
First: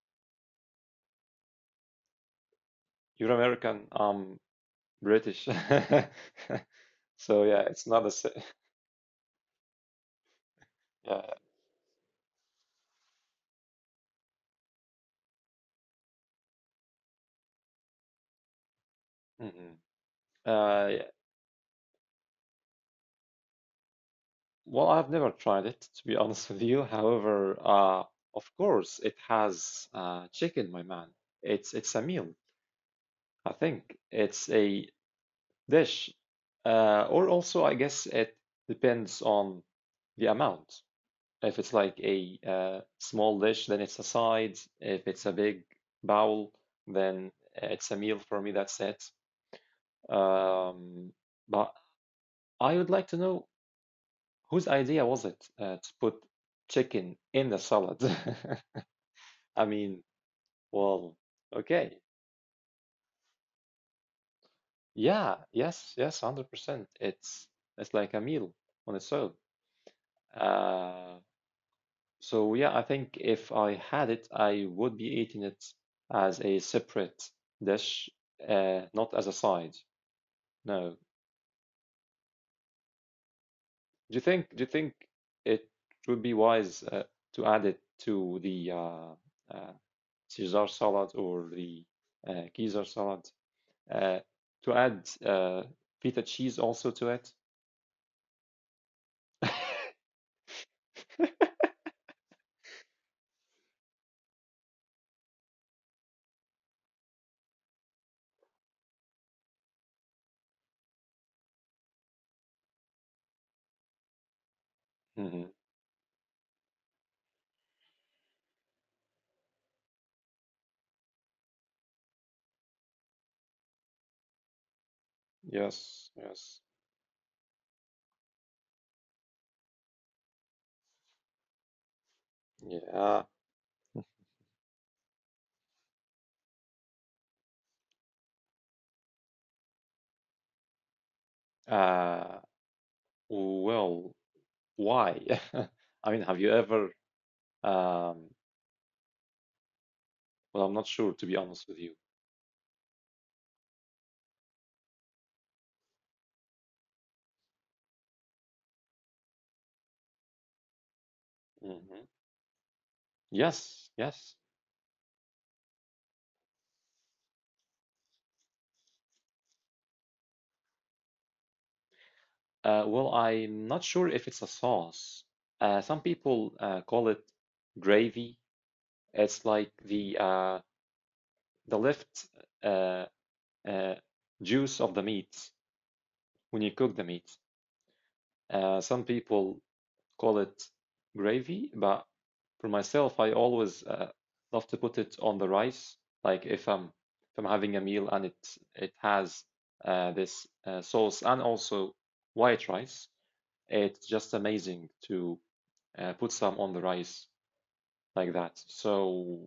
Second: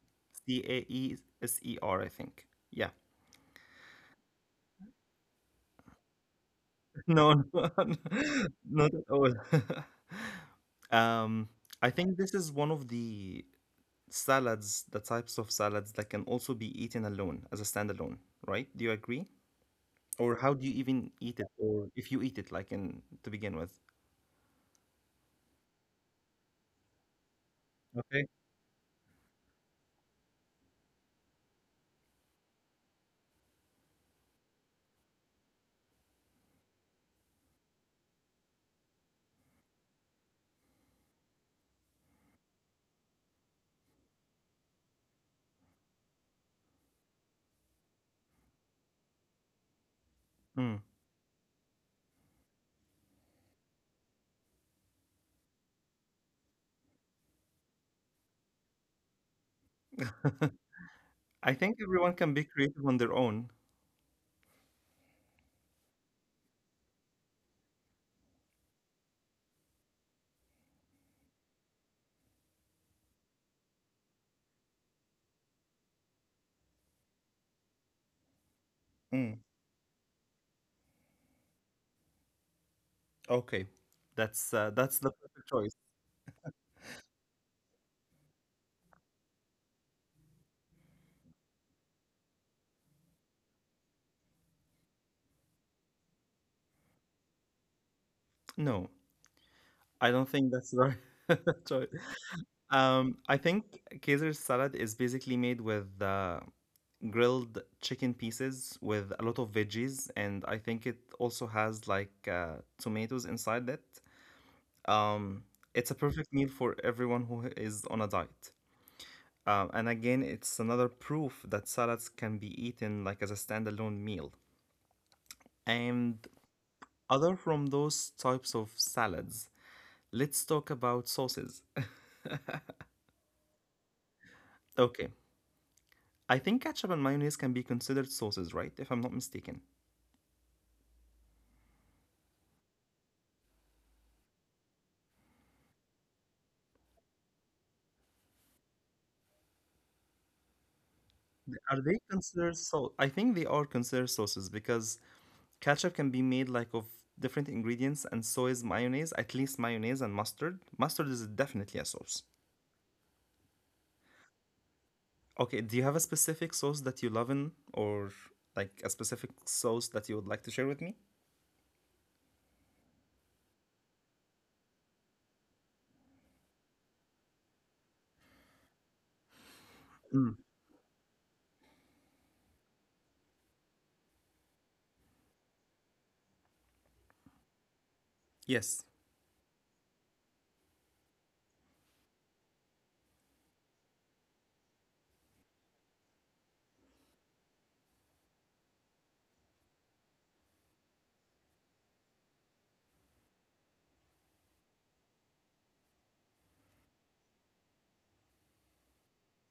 Speaker 1: C A E S E R, I think. Yeah.
Speaker 2: You're American. I'm British. [laughs]
Speaker 1: [laughs]
Speaker 2: So
Speaker 1: No,
Speaker 2: yeah,
Speaker 1: no,
Speaker 2: it's not the same.
Speaker 1: [laughs] not at all. [laughs]
Speaker 2: [laughs] Yeah.
Speaker 1: Um, I think this is one of the salads, the types of salads that can also be eaten alone as a standalone, right? Do you agree?
Speaker 2: Mhm.
Speaker 1: Or how do you
Speaker 2: Uh, yeah.
Speaker 1: even eat it? Or if you eat it, like in to begin with?
Speaker 2: Well, I've never tried it to be [laughs] honest with you. However, uh,
Speaker 1: Okay.
Speaker 2: of course, it has uh, chicken, my man. It's it's a meal. I think it's a dish. Uh, or also, I guess it depends on the amount. If it's like a uh, small dish, then it's a side. If it's a big bowl, then it's a meal for me. That's it.
Speaker 1: Mm.
Speaker 2: Um, but I would like to know whose idea was it uh, to put chicken in the salad? [laughs] I mean, well,
Speaker 1: I think
Speaker 2: okay,
Speaker 1: everyone can be creative on their own.
Speaker 2: yeah, yes, yes, one hundred percent. It's it's like a meal on its own. Uh, So yeah, I think if I had it, I would be eating it as a separate dish, uh, not as a
Speaker 1: Mm.
Speaker 2: side. No.
Speaker 1: Okay,
Speaker 2: Do you
Speaker 1: that's
Speaker 2: think do
Speaker 1: uh,
Speaker 2: you
Speaker 1: that's
Speaker 2: think
Speaker 1: the perfect
Speaker 2: it
Speaker 1: choice.
Speaker 2: would be wise uh, to add it to the uh, uh, Caesar salad or the uh, Caesar salad uh, to add uh, feta cheese also to it?
Speaker 1: No,
Speaker 2: [laughs]
Speaker 1: I don't think that's the right [laughs] choice. Um, I think Caesar salad is basically made with uh, grilled chicken pieces with a lot of veggies, and I think it also has like uh, tomatoes inside it. Um,
Speaker 2: Hmm.
Speaker 1: it's a perfect meal for everyone who is on a diet. Um, and again, it's another proof that salads can be eaten like as a standalone meal.
Speaker 2: Yes,
Speaker 1: And
Speaker 2: yes.
Speaker 1: other from those types of salads, let's talk about sauces. [laughs]
Speaker 2: Yeah.
Speaker 1: Okay, I think ketchup and mayonnaise can be considered sauces, right? If I'm not mistaken.
Speaker 2: Uh, well, why? [laughs] I mean, have you ever. Um, well, I'm not sure to be honest
Speaker 1: Are
Speaker 2: with you.
Speaker 1: they considered sauce? I think they are considered sauces because ketchup can be made like of different ingredients, and so is mayonnaise, at least mayonnaise and mustard. Mustard is definitely a
Speaker 2: Hmm.
Speaker 1: sauce.
Speaker 2: Yes, yes.
Speaker 1: Okay, do you have a specific sauce that you love in, or like a specific sauce that you would like to share with me?
Speaker 2: Uh, well, I'm not sure if it's a sauce. Uh, some people uh, call it gravy. It's like the
Speaker 1: Mm.
Speaker 2: uh, the left uh, uh, juice of the meat when you cook the meat. Uh,
Speaker 1: Yes.
Speaker 2: some people call it gravy, but for myself, I always uh, love to put it on the rice. Like if I'm if I'm having a meal and it it has uh, this uh, sauce and also white rice, it's just amazing to uh, put some on the rice like that. So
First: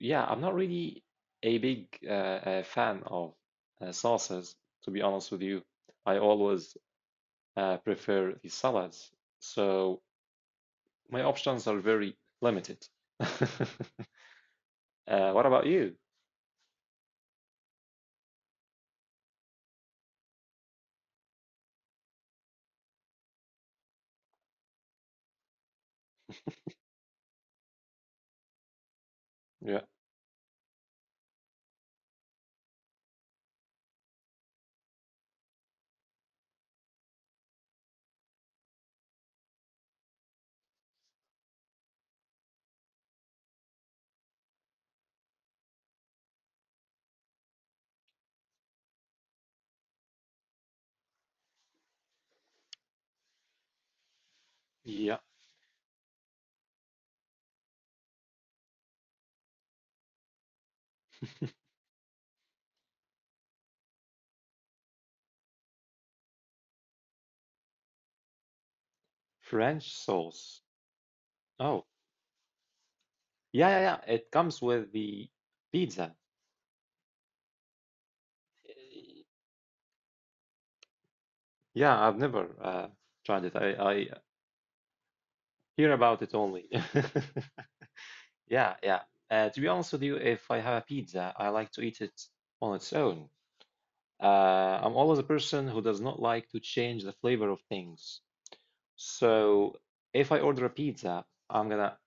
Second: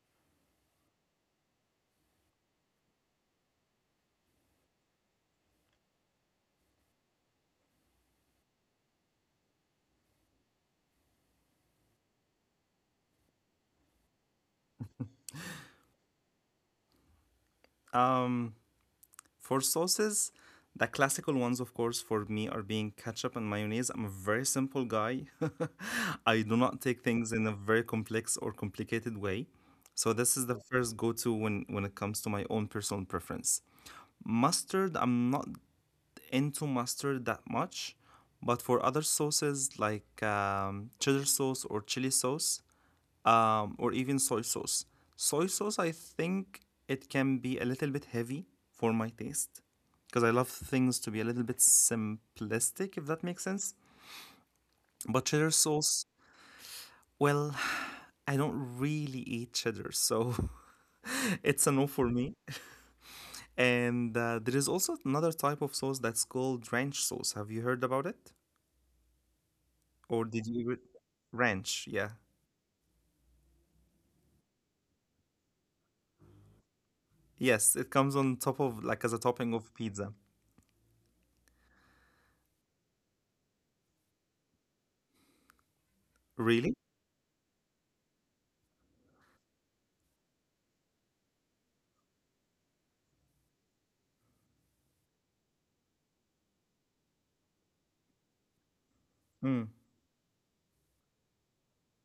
Speaker 2: yeah, I'm not really a big uh, uh, fan of uh, sauces, to be honest with you. I always uh, prefer the salads. So, my options are very limited. [laughs] Uh, what about you?
Speaker 1: Um, for sauces, the classical ones, of course, for me are being ketchup and mayonnaise. I'm a very simple guy. [laughs] I do not take things in a very complex or complicated way.
Speaker 2: Yeah,
Speaker 1: So this is the first go-to when when it comes to my own personal preference. Mustard, I'm not into mustard that much, but for other sauces like um, cheddar sauce or chili sauce, um, or even soy sauce, soy sauce, I think it can be a little bit heavy for my taste because I love things to be a little bit simplistic, if that makes sense.
Speaker 2: yeah.
Speaker 1: But cheddar sauce, well, [sighs] I don't really eat cheddar, so [laughs] it's a no for me. And uh, there is also another type of sauce that's called ranch sauce. Have you heard about it?
Speaker 2: French
Speaker 1: Or did you
Speaker 2: sauce.
Speaker 1: even
Speaker 2: Oh,
Speaker 1: ranch? Yeah.
Speaker 2: yeah, yeah, yeah. It comes with the pizza.
Speaker 1: Yes, it comes on top of like as a topping of pizza.
Speaker 2: Yeah, I've never uh, tried it. I, I hear about it only.
Speaker 1: Really?
Speaker 2: [laughs] Yeah, yeah. Uh, to be honest with you, if I have a pizza, I like to eat it on its own. Uh, I'm always a person who does not like to change the flavor of things.
Speaker 1: Mm,
Speaker 2: So if I order a pizza, I'm gonna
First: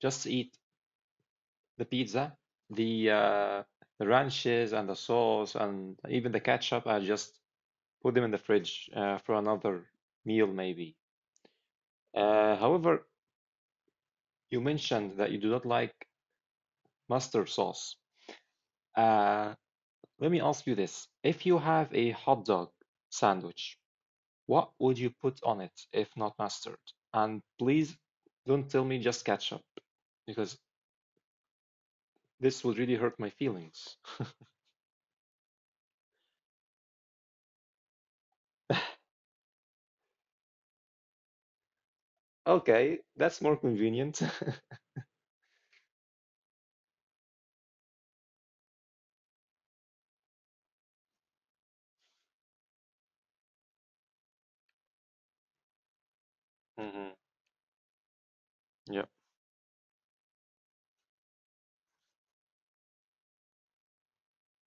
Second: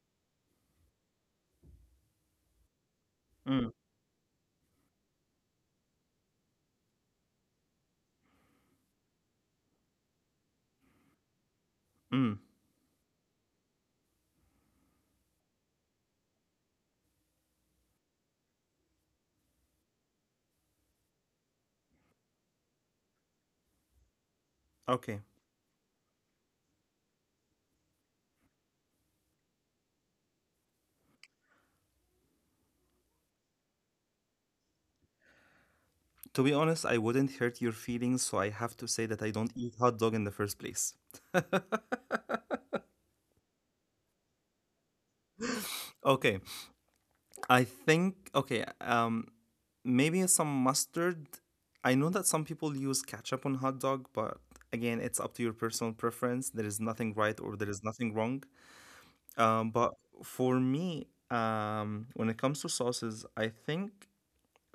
Speaker 2: just eat the pizza, the uh,
Speaker 1: mm,
Speaker 2: the ranches and the sauce and even the ketchup. I just put them in the fridge uh, for another meal maybe.
Speaker 1: mm.
Speaker 2: Uh, however, you mentioned that you do not like mustard sauce. Uh, Let me ask you this: If you have a hot dog sandwich, what would you
Speaker 1: Okay.
Speaker 2: put on it if not mustard? And please don't tell me just ketchup because this would really hurt my feelings.
Speaker 1: To be honest, I wouldn't hurt your feelings, so I have to say that I don't eat hot dog in the first place. [laughs]
Speaker 2: Okay, that's more convenient. [laughs]
Speaker 1: Okay. I think okay, um maybe some mustard. I know that some people use ketchup on hot dog, but again, it's up to your personal preference. There is nothing
Speaker 2: Hmm.
Speaker 1: right or there is nothing wrong.
Speaker 2: Yeah.
Speaker 1: Um, but for me, um, when it comes to sauces, I think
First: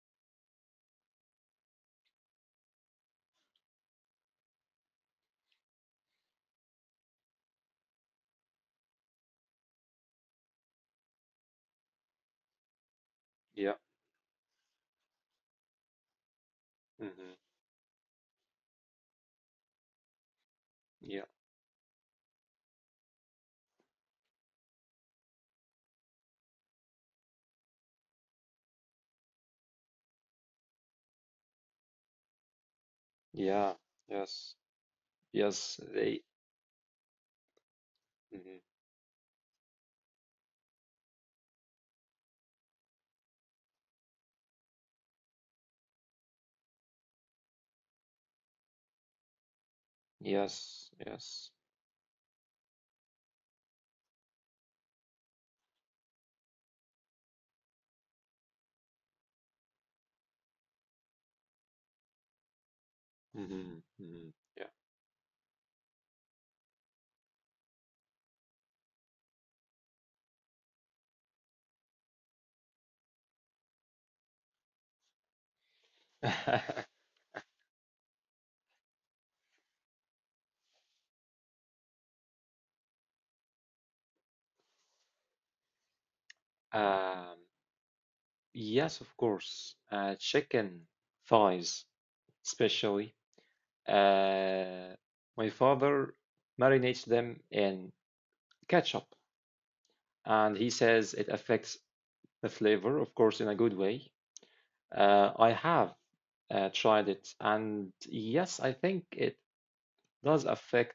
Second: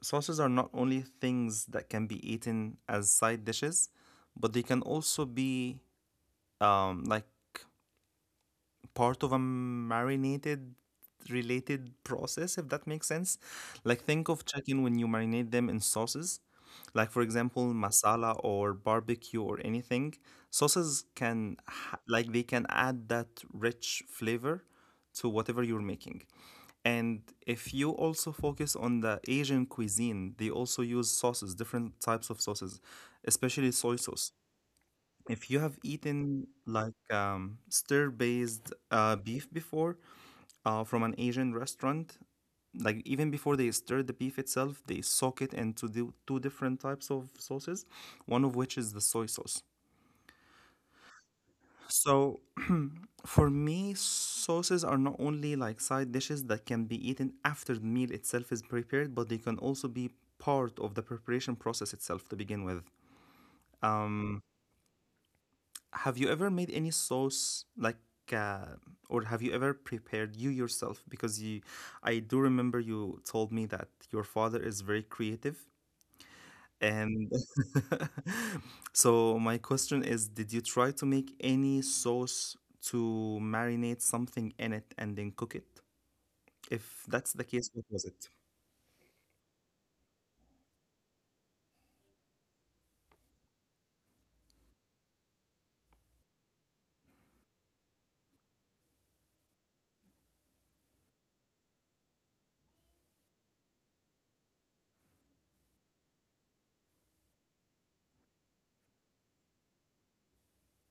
Speaker 1: sauces are not only things that can be eaten as side dishes, but they can also be um, like part of a marinated related process, if that makes sense.
Speaker 2: Yeah.
Speaker 1: Like, think of chicken when you marinate them in sauces, like for
Speaker 2: Hmm.
Speaker 1: example masala or barbecue or anything. Sauces
Speaker 2: Yeah.
Speaker 1: can ha- like they can add that rich flavor to whatever you're making. And if you also focus on the Asian cuisine, they also use sauces, different types of sauces, especially
Speaker 2: Yeah.
Speaker 1: soy sauce.
Speaker 2: Yes.
Speaker 1: If you have
Speaker 2: Yes. They.
Speaker 1: eaten like um, stir-based
Speaker 2: Hmm.
Speaker 1: uh, beef before, uh, from an Asian restaurant, like even before they stir the beef itself, they soak it into the two different types of sauces, one of which is the soy sauce.
Speaker 2: Yes. Yes.
Speaker 1: So for me, sauces are not only like side dishes that can be eaten after the meal itself is prepared, but they can also be part of the preparation process itself to begin with.
Speaker 2: Hmm. Hmm. Yeah.
Speaker 1: Have you ever made any sauce, like uh, or have you ever prepared you yourself? Because you, I do remember you told me that your father is very creative.
Speaker 2: [laughs]
Speaker 1: And [laughs] so my question is, did you try to make any sauce to marinate something in it and then cook it? If that's
Speaker 2: Um,
Speaker 1: the case, what was it?
Speaker 2: yes, of course. Uh, chicken thighs, especially. Uh, my father marinates them in ketchup, and he says it affects the flavor, of course, in a good way. Uh, I have uh, tried it, and yes, I think it does affect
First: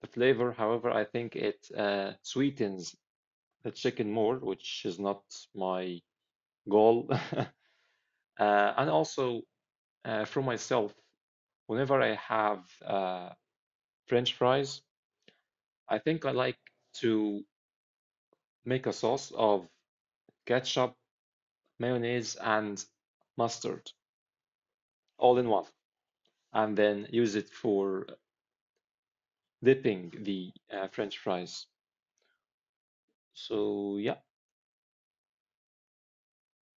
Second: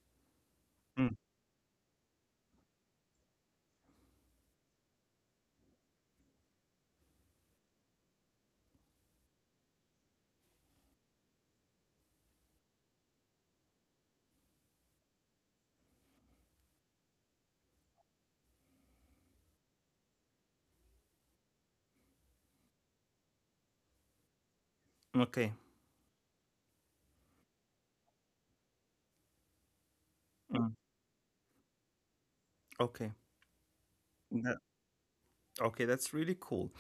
Speaker 2: the flavor. However, I
Speaker 1: Mm,
Speaker 2: think it uh, sweetens the chicken more, which is not my goal. [laughs] Uh, and also uh, for myself, whenever I have uh, French fries, I think I like to make a sauce of ketchup, mayonnaise, and mustard all in
Speaker 1: okay.
Speaker 2: one, and then use it for dipping the
Speaker 1: Mm,
Speaker 2: uh, French fries.
Speaker 1: okay.
Speaker 2: So yeah,
Speaker 1: That- okay, that's really cool.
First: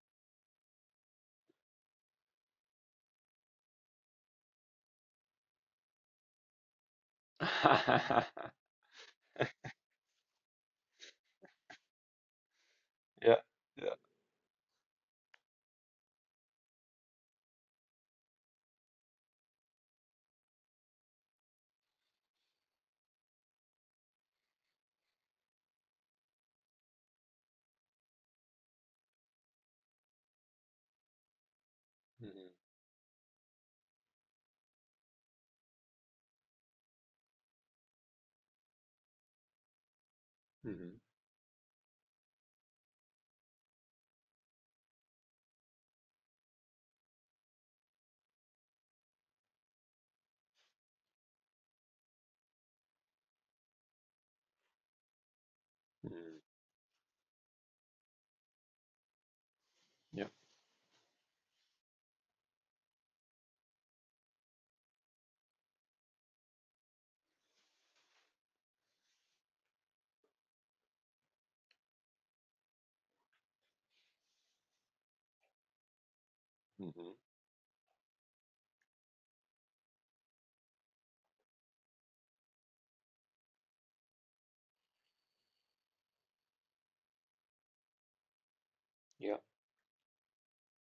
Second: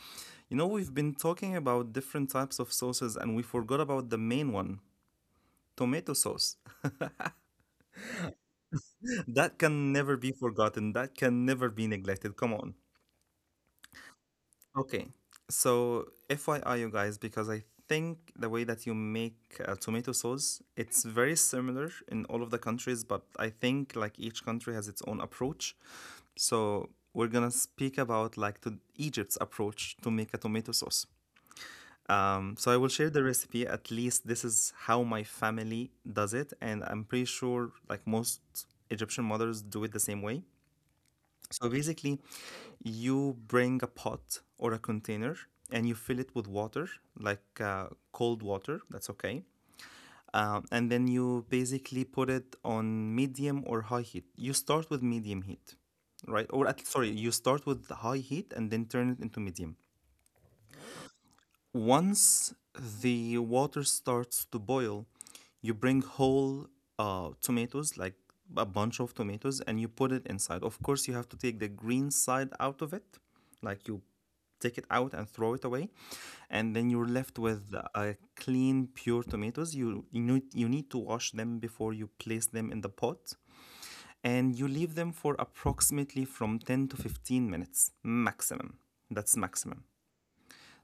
Speaker 1: You know, we've been talking about different types of sauces and we forgot about the main one, tomato sauce.
Speaker 2: [laughs]
Speaker 1: [laughs] That can never be forgotten. That can never be neglected. Come on.
Speaker 2: yeah, yeah.
Speaker 1: Okay. So, F Y I, you guys, because I think the way that you make uh, tomato sauce, it's very similar in all of the countries, but I think like each country has its own approach. So, we're gonna speak about like to Egypt's approach to make a tomato sauce. Um,
Speaker 2: Mhm,
Speaker 1: so I will share the recipe. At least this is how my family does it, and I'm pretty sure like most Egyptian mothers do it the same way.
Speaker 2: mhm,
Speaker 1: So basically, you bring a pot or a container and you fill it with water, like uh, cold water, that's okay. Um, and then you basically put it on medium or high heat. You start with medium heat,
Speaker 2: mhm,
Speaker 1: right? Or at, sorry, you start with high heat and then turn it into medium.
Speaker 2: yeah.
Speaker 1: Once the water starts to boil, you bring whole uh, tomatoes, like a bunch of tomatoes, and you put it inside. Of course, you have to take the green side out of it, like you take it out and throw it away, and then you're
Speaker 2: Mm-hmm.
Speaker 1: left with a clean, pure tomatoes. You you need, you need to wash them before you place them in the pot, and you leave them for approximately from ten to fifteen minutes maximum.
Speaker 2: Yeah.
Speaker 1: That's maximum.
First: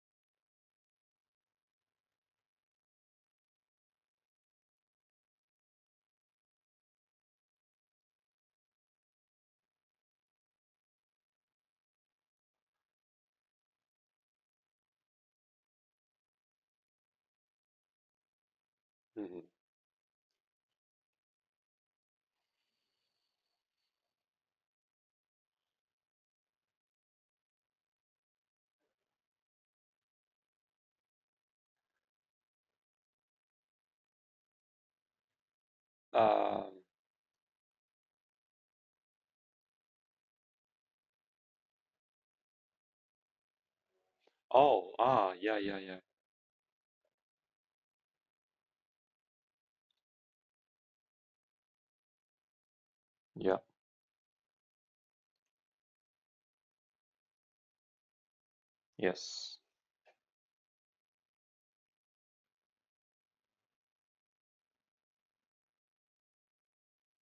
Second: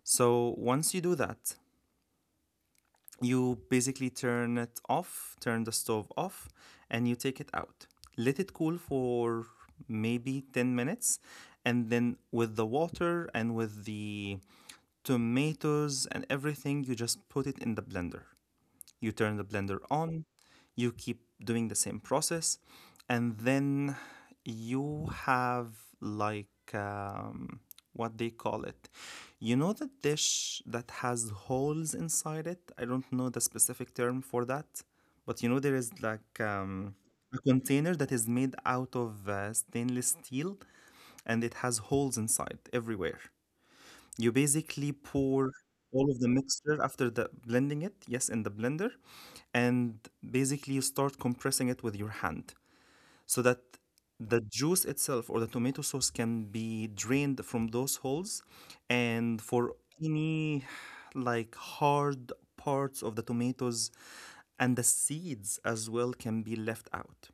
Speaker 1: So once you do that, you basically turn it off, turn the stove off, and you take it out. Let it cool for maybe ten minutes. And then with the water and with the tomatoes and everything, you just put it in the blender. You turn
Speaker 2: Mm-hmm.
Speaker 1: the blender on, you keep doing the same process, and then you have like um, what they call it. You know the dish that has holes inside it? I don't know the specific term for that, but you know there is like um,
Speaker 2: Um,
Speaker 1: a container that is made out of uh, stainless steel and it has holes inside everywhere. You basically
Speaker 2: oh,
Speaker 1: pour
Speaker 2: ah, yeah, yeah,
Speaker 1: all of the
Speaker 2: yeah.
Speaker 1: mixture after the blending it, yes, in the blender, and basically you start compressing it with your hand so that
Speaker 2: Yeah.
Speaker 1: the juice itself or the tomato sauce can be drained from those holes, and
Speaker 2: Yes.
Speaker 1: for any like hard parts of the tomatoes and the seeds as well can be left out.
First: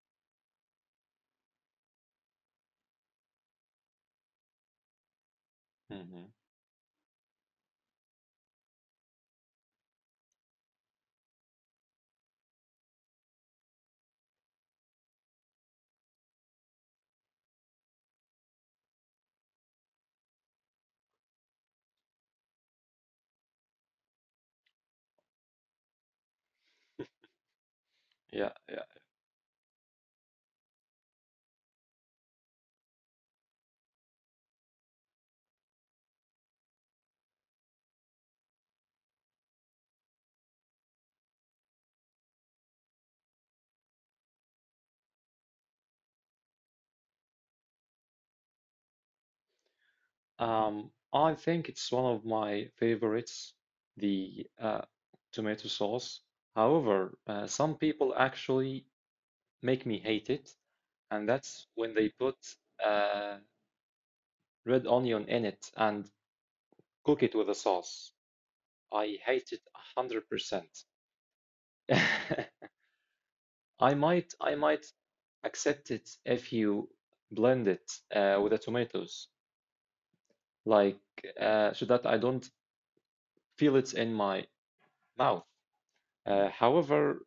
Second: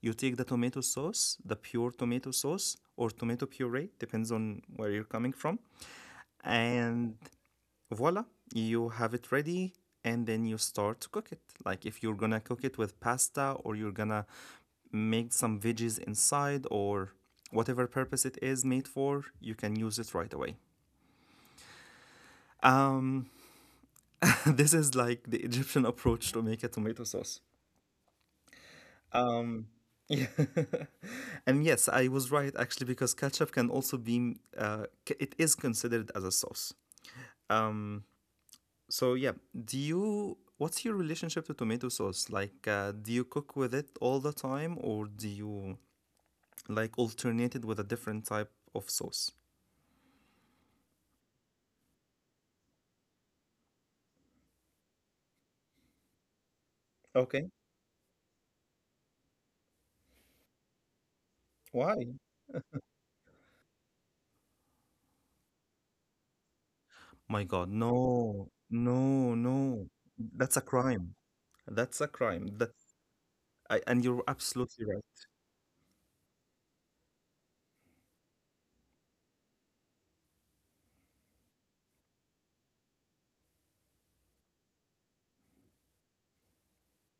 Speaker 1: You take the tomato sauce, the pure tomato sauce or tomato puree, depends on where you're coming from,
Speaker 2: Mm-hmm.
Speaker 1: and voila, you have it ready, and then you start to cook it. Like if you're gonna cook it with pasta or you're gonna make some veggies inside or whatever purpose it is made for, you can use it right away. Um, [laughs] this is like the Egyptian [laughs] approach to make a tomato sauce.
Speaker 2: Yeah, yeah.
Speaker 1: Um, yeah. [laughs] And yes, I was right actually because ketchup can also be, uh, c- it is considered as a sauce. Um, So yeah, do you what's your relationship to tomato sauce? Like uh, do you cook with it all the time, or do you like alternate it with a different type of sauce?
Speaker 2: Um, I think it's one of my favorites, the uh, tomato sauce. However, uh,
Speaker 1: Okay.
Speaker 2: some people actually make me hate it, and that's when
Speaker 1: Why?
Speaker 2: they put uh, red onion in it and cook it with
Speaker 1: My
Speaker 2: a
Speaker 1: God,
Speaker 2: sauce.
Speaker 1: no,
Speaker 2: I
Speaker 1: no,
Speaker 2: hate it
Speaker 1: no. That's a
Speaker 2: one hundred percent.
Speaker 1: crime. That's a crime.
Speaker 2: [laughs]
Speaker 1: That I,
Speaker 2: I
Speaker 1: and you're
Speaker 2: might I might
Speaker 1: absolutely right.
Speaker 2: accept it if you blend it uh, with the tomatoes, like uh, so that I don't feel it in my mouth. Uh, however,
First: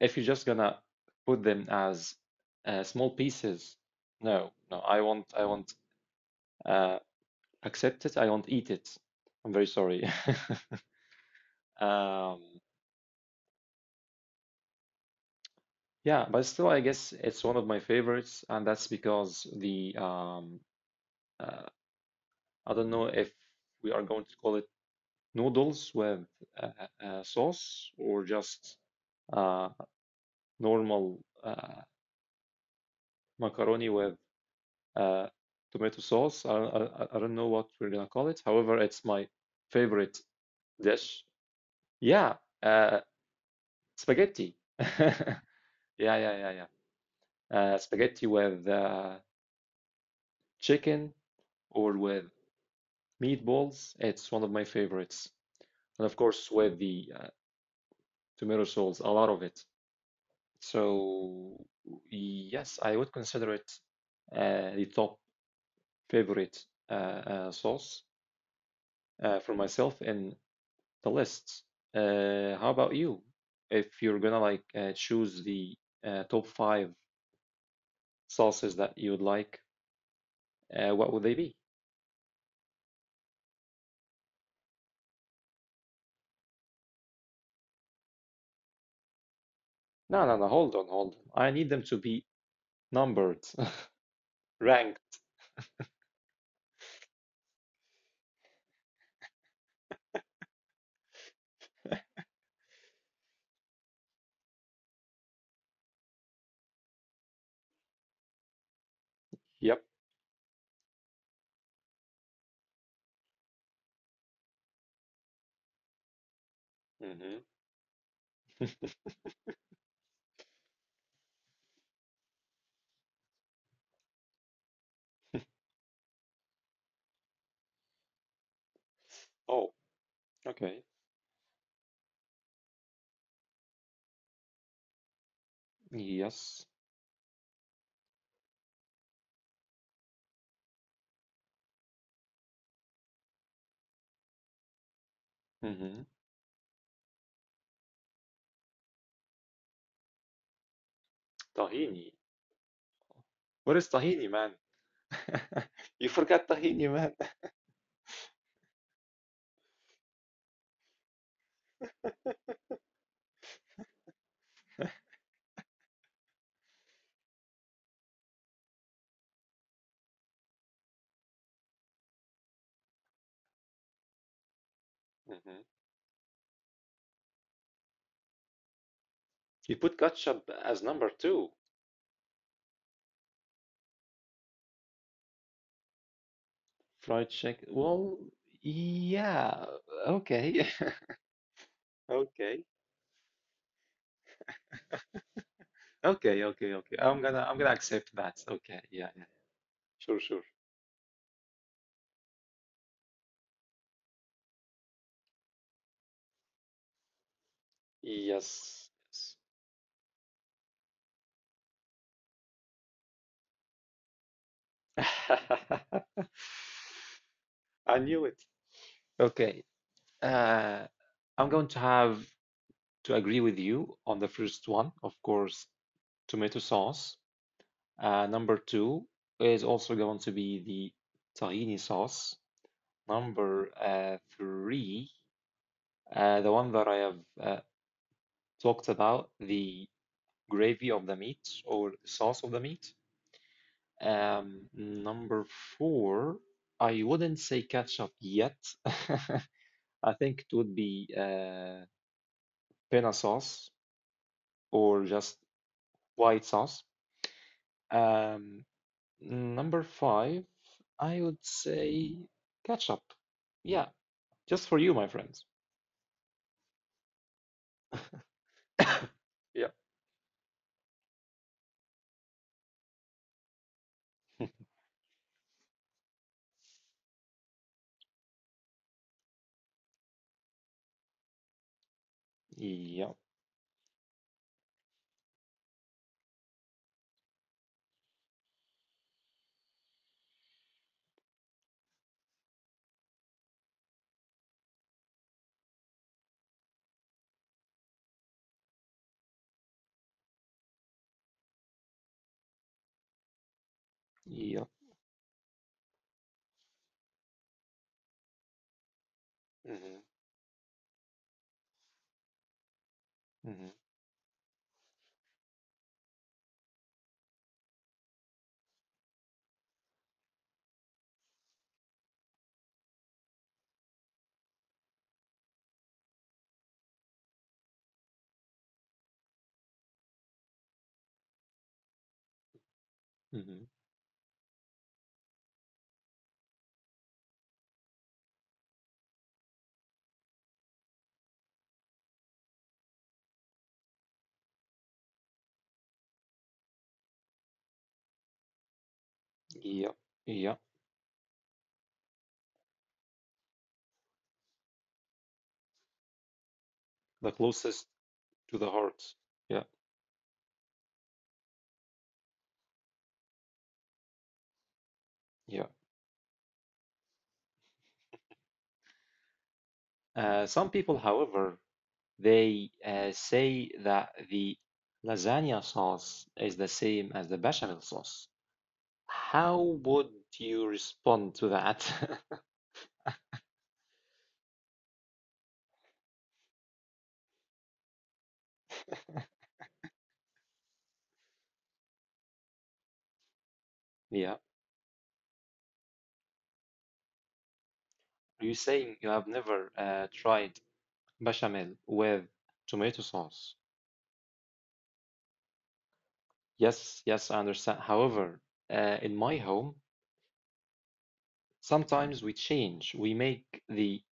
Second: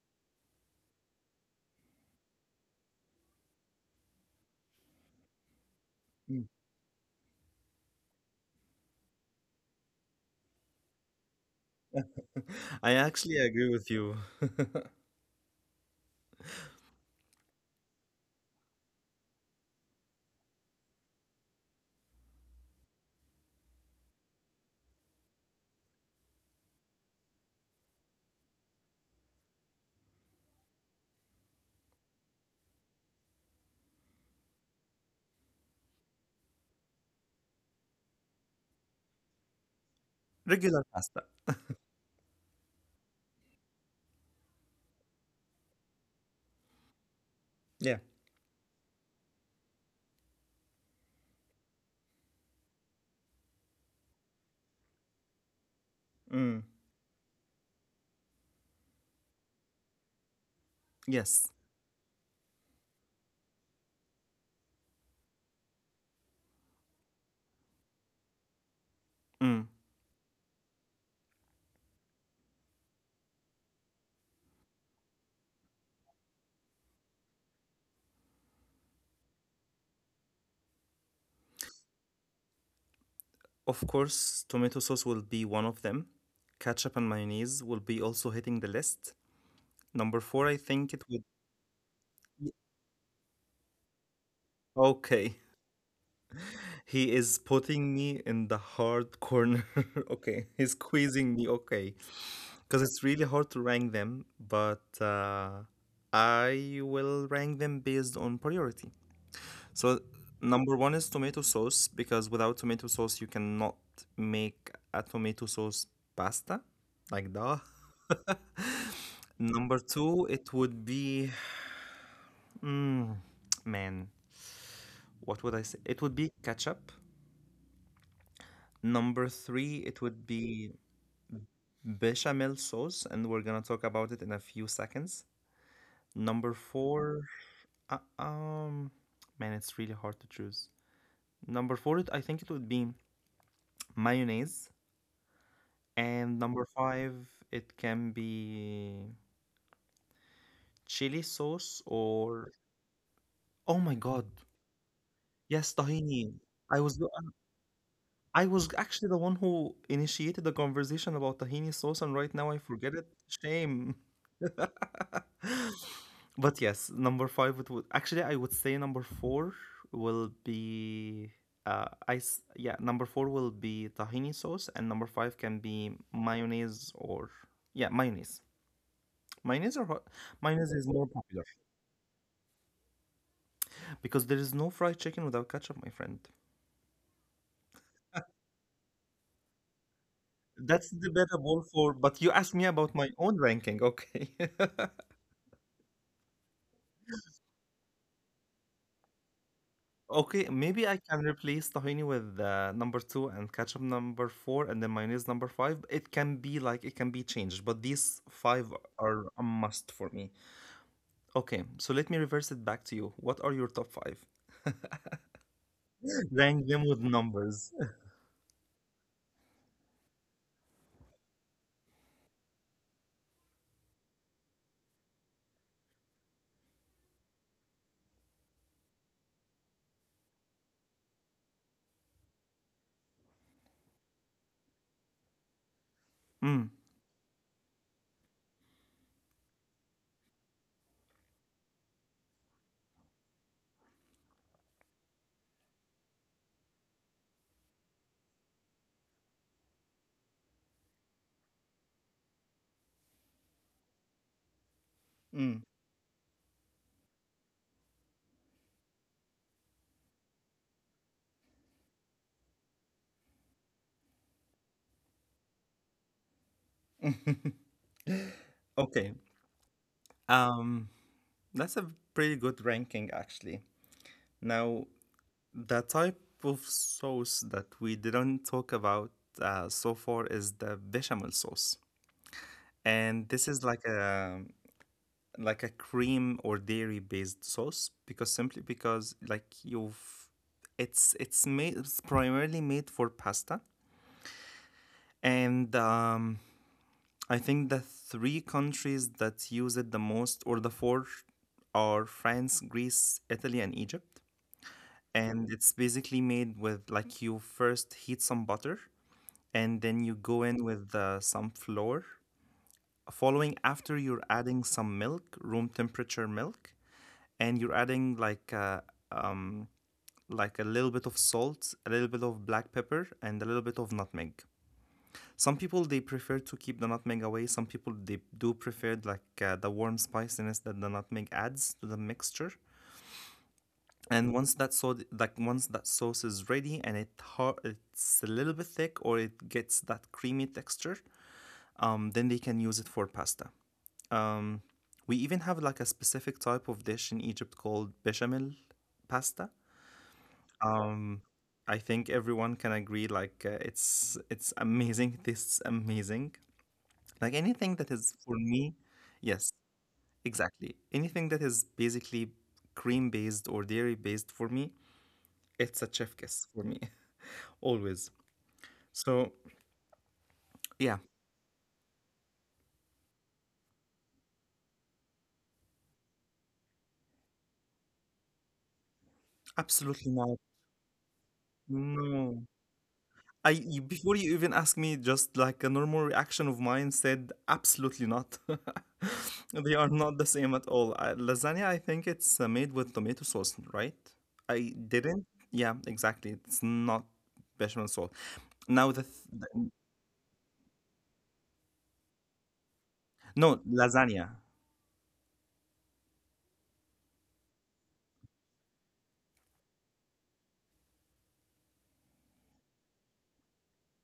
Speaker 2: if you're just gonna put them as uh, small pieces, no, no, I won't I won't
Speaker 1: Mm.
Speaker 2: uh, accept it. I won't eat it. I'm very sorry. [laughs]
Speaker 1: [laughs] I
Speaker 2: Um,
Speaker 1: actually agree with you. [laughs]
Speaker 2: yeah, but still, I guess it's one of my favorites, and that's because the um, uh, I don't know if we are going to call it noodles with uh, uh, sauce or just uh, normal uh, macaroni with uh, tomato sauce. I, I, I don't know what we're gonna call it. However, it's my favorite
Speaker 1: Regular pasta.
Speaker 2: dish. Yeah, uh, spaghetti. [laughs] Yeah, yeah, yeah, yeah. Uh,
Speaker 1: Yeah.
Speaker 2: spaghetti with uh, chicken or with meatballs. It's one of my favorites. And of course,
Speaker 1: Mm.
Speaker 2: with the uh, tomato sauce, a lot of it.
Speaker 1: Yes.
Speaker 2: So yes, I would consider it uh, the top favorite uh, uh, sauce uh, for myself in the lists. Uh, how about you? If you're gonna like uh, choose the uh, top five sauces that you would like, uh, what would they be?
Speaker 1: Of course, tomato sauce will be one of them. Ketchup and mayonnaise will be also hitting the list. Number
Speaker 2: No, no,
Speaker 1: four,
Speaker 2: no.
Speaker 1: I
Speaker 2: Hold on,
Speaker 1: think it
Speaker 2: hold
Speaker 1: would
Speaker 2: on. I need them to be
Speaker 1: be.
Speaker 2: numbered, [laughs] ranked.
Speaker 1: Okay. [laughs] He is putting me in the hard corner. [laughs] Okay. He's squeezing me. Okay. Because it's really hard to rank them, but uh, I will rank them based on priority.
Speaker 2: Yep.
Speaker 1: So, number one is tomato sauce, because without tomato sauce, you cannot make a tomato sauce pasta. Like,
Speaker 2: Hmm.
Speaker 1: duh. Number two, it would be, mm, man, what would I say? It would be ketchup. Number
Speaker 2: Oh,
Speaker 1: three, it would be
Speaker 2: okay.
Speaker 1: bechamel sauce, and we're gonna talk about it in a few seconds. Number
Speaker 2: Yes.
Speaker 1: four, uh, um, man, it's really hard to choose. Number four, it, I think it would be mayonnaise,
Speaker 2: Hmm.
Speaker 1: and number five, it can be chili sauce
Speaker 2: Tahini.
Speaker 1: or oh
Speaker 2: What
Speaker 1: my
Speaker 2: is
Speaker 1: god,
Speaker 2: tahini, man?
Speaker 1: yes,
Speaker 2: [laughs] You
Speaker 1: tahini.
Speaker 2: forgot
Speaker 1: I was
Speaker 2: tahini,
Speaker 1: go-
Speaker 2: man.
Speaker 1: I was actually the one who initiated the conversation about tahini sauce, and right now I forget it. Shame. [laughs] But yes, number five it would actually I would say number four will be uh ice yeah, number four will be tahini sauce and number five can
Speaker 2: Mhm.
Speaker 1: be mayonnaise or yeah, mayonnaise. Mayonnaise
Speaker 2: You
Speaker 1: or
Speaker 2: put
Speaker 1: hot
Speaker 2: ketchup
Speaker 1: Mayonnaise
Speaker 2: as
Speaker 1: is more
Speaker 2: number
Speaker 1: popular
Speaker 2: two.
Speaker 1: because there is no fried chicken without ketchup, my friend.
Speaker 2: Fried chicken. Well, yeah. Okay.
Speaker 1: That's
Speaker 2: [laughs]
Speaker 1: debatable, for but you asked
Speaker 2: Okay.
Speaker 1: me about my own ranking, okay. [laughs]
Speaker 2: Okay, okay, okay. I'm gonna I'm gonna accept that. Okay, yeah, yeah. Sure, sure.
Speaker 1: Okay, maybe I can replace tahini with uh, number two and ketchup number four and then mayonnaise number five. It can be like it can be changed, but these five
Speaker 2: Yes.
Speaker 1: are
Speaker 2: Yes.
Speaker 1: a must for me. Okay, so let me reverse it back to you. What are your top five? [laughs]
Speaker 2: [laughs]
Speaker 1: Rank them with numbers.
Speaker 2: I knew it. Okay. Uh, I'm going to have to agree with you on the first one, of course, tomato sauce. Uh, number two is also going to be the tahini sauce. Number uh, three, uh, the
Speaker 1: Mm,
Speaker 2: one that I have uh, talked about, the gravy of the meat or sauce of the meat. Um, number four, I wouldn't say ketchup yet. [laughs] I think it would be uh, penne sauce or just
Speaker 1: Mm.
Speaker 2: white sauce. Um, Number five, I would say ketchup. Yeah, just for you, my friends.
Speaker 1: [laughs]
Speaker 2: [coughs]
Speaker 1: Okay, um, that's a pretty good ranking actually. Now, the type of sauce that we didn't talk about uh, so far is the bechamel sauce,
Speaker 2: Yeah,
Speaker 1: and this is like a like a cream or dairy based sauce, because simply because like you've it's it's made, it's primarily made for pasta. And um I think the three countries that use it the most, or the four, are France, Greece, Italy and Egypt,
Speaker 2: yeah,
Speaker 1: and it's basically made with like you first heat some butter and
Speaker 2: yeah.
Speaker 1: then you go in with uh, some flour, following
Speaker 2: Hmm.
Speaker 1: after you're adding some milk, room temperature milk, and you're adding like uh, um, like a little bit of salt, a little bit of black pepper, and a little bit of nutmeg. Some people they prefer to keep the nutmeg away. Some people they do prefer like uh, the warm spiciness that the nutmeg adds to the mixture.
Speaker 2: Hmm.
Speaker 1: And once that so like once that sauce is ready and it it's a little bit thick or it gets that creamy texture, um, then they can use it for pasta. Um, we even have like a specific type of dish in Egypt called bechamel pasta.
Speaker 2: Yeah, yeah,
Speaker 1: Um, I think everyone can agree. Like uh, it's it's amazing. [laughs] This tastes amazing. Like
Speaker 2: the
Speaker 1: anything that
Speaker 2: closest
Speaker 1: is for
Speaker 2: to
Speaker 1: me,
Speaker 2: the heart.
Speaker 1: yes,
Speaker 2: Yeah,
Speaker 1: exactly. Anything that is basically cream based or dairy based, for me,
Speaker 2: yeah.
Speaker 1: it's a chef kiss for me [laughs] always. So
Speaker 2: Uh, some
Speaker 1: yeah,
Speaker 2: people, however, they uh, say that the lasagna sauce is the same as the bechamel sauce. How
Speaker 1: absolutely
Speaker 2: would
Speaker 1: not.
Speaker 2: you respond to that?
Speaker 1: No,
Speaker 2: [laughs]
Speaker 1: I you, before you even ask me, just like a normal reaction of mine said, absolutely not. [laughs] They are not the same at all. Uh, lasagna, I think it's uh, made with tomato sauce, right?
Speaker 2: Yeah,
Speaker 1: I didn't. Yeah, exactly. It's not bechamel sauce.
Speaker 2: are you saying you
Speaker 1: Now the
Speaker 2: have never
Speaker 1: th-
Speaker 2: uh, tried bechamel with tomato sauce?
Speaker 1: no lasagna.
Speaker 2: Yes, yes, I understand. However, uh, in my home, sometimes we change. We make the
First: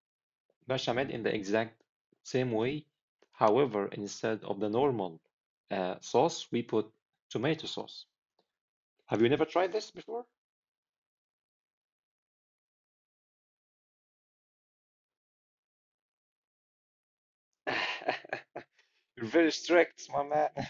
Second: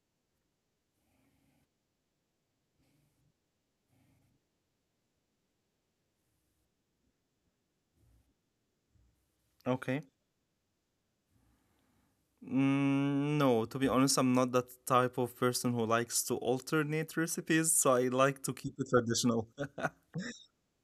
Speaker 2: bechamel in the exact same way. However, instead of the normal uh, sauce, we put tomato sauce. Have you never tried this
Speaker 1: Okay.
Speaker 2: before?
Speaker 1: Mm, no, to be honest, I'm not that type of person who likes to alternate recipes, so I like
Speaker 2: [laughs]
Speaker 1: to keep it
Speaker 2: You're
Speaker 1: traditional.
Speaker 2: very strict, my man. [laughs]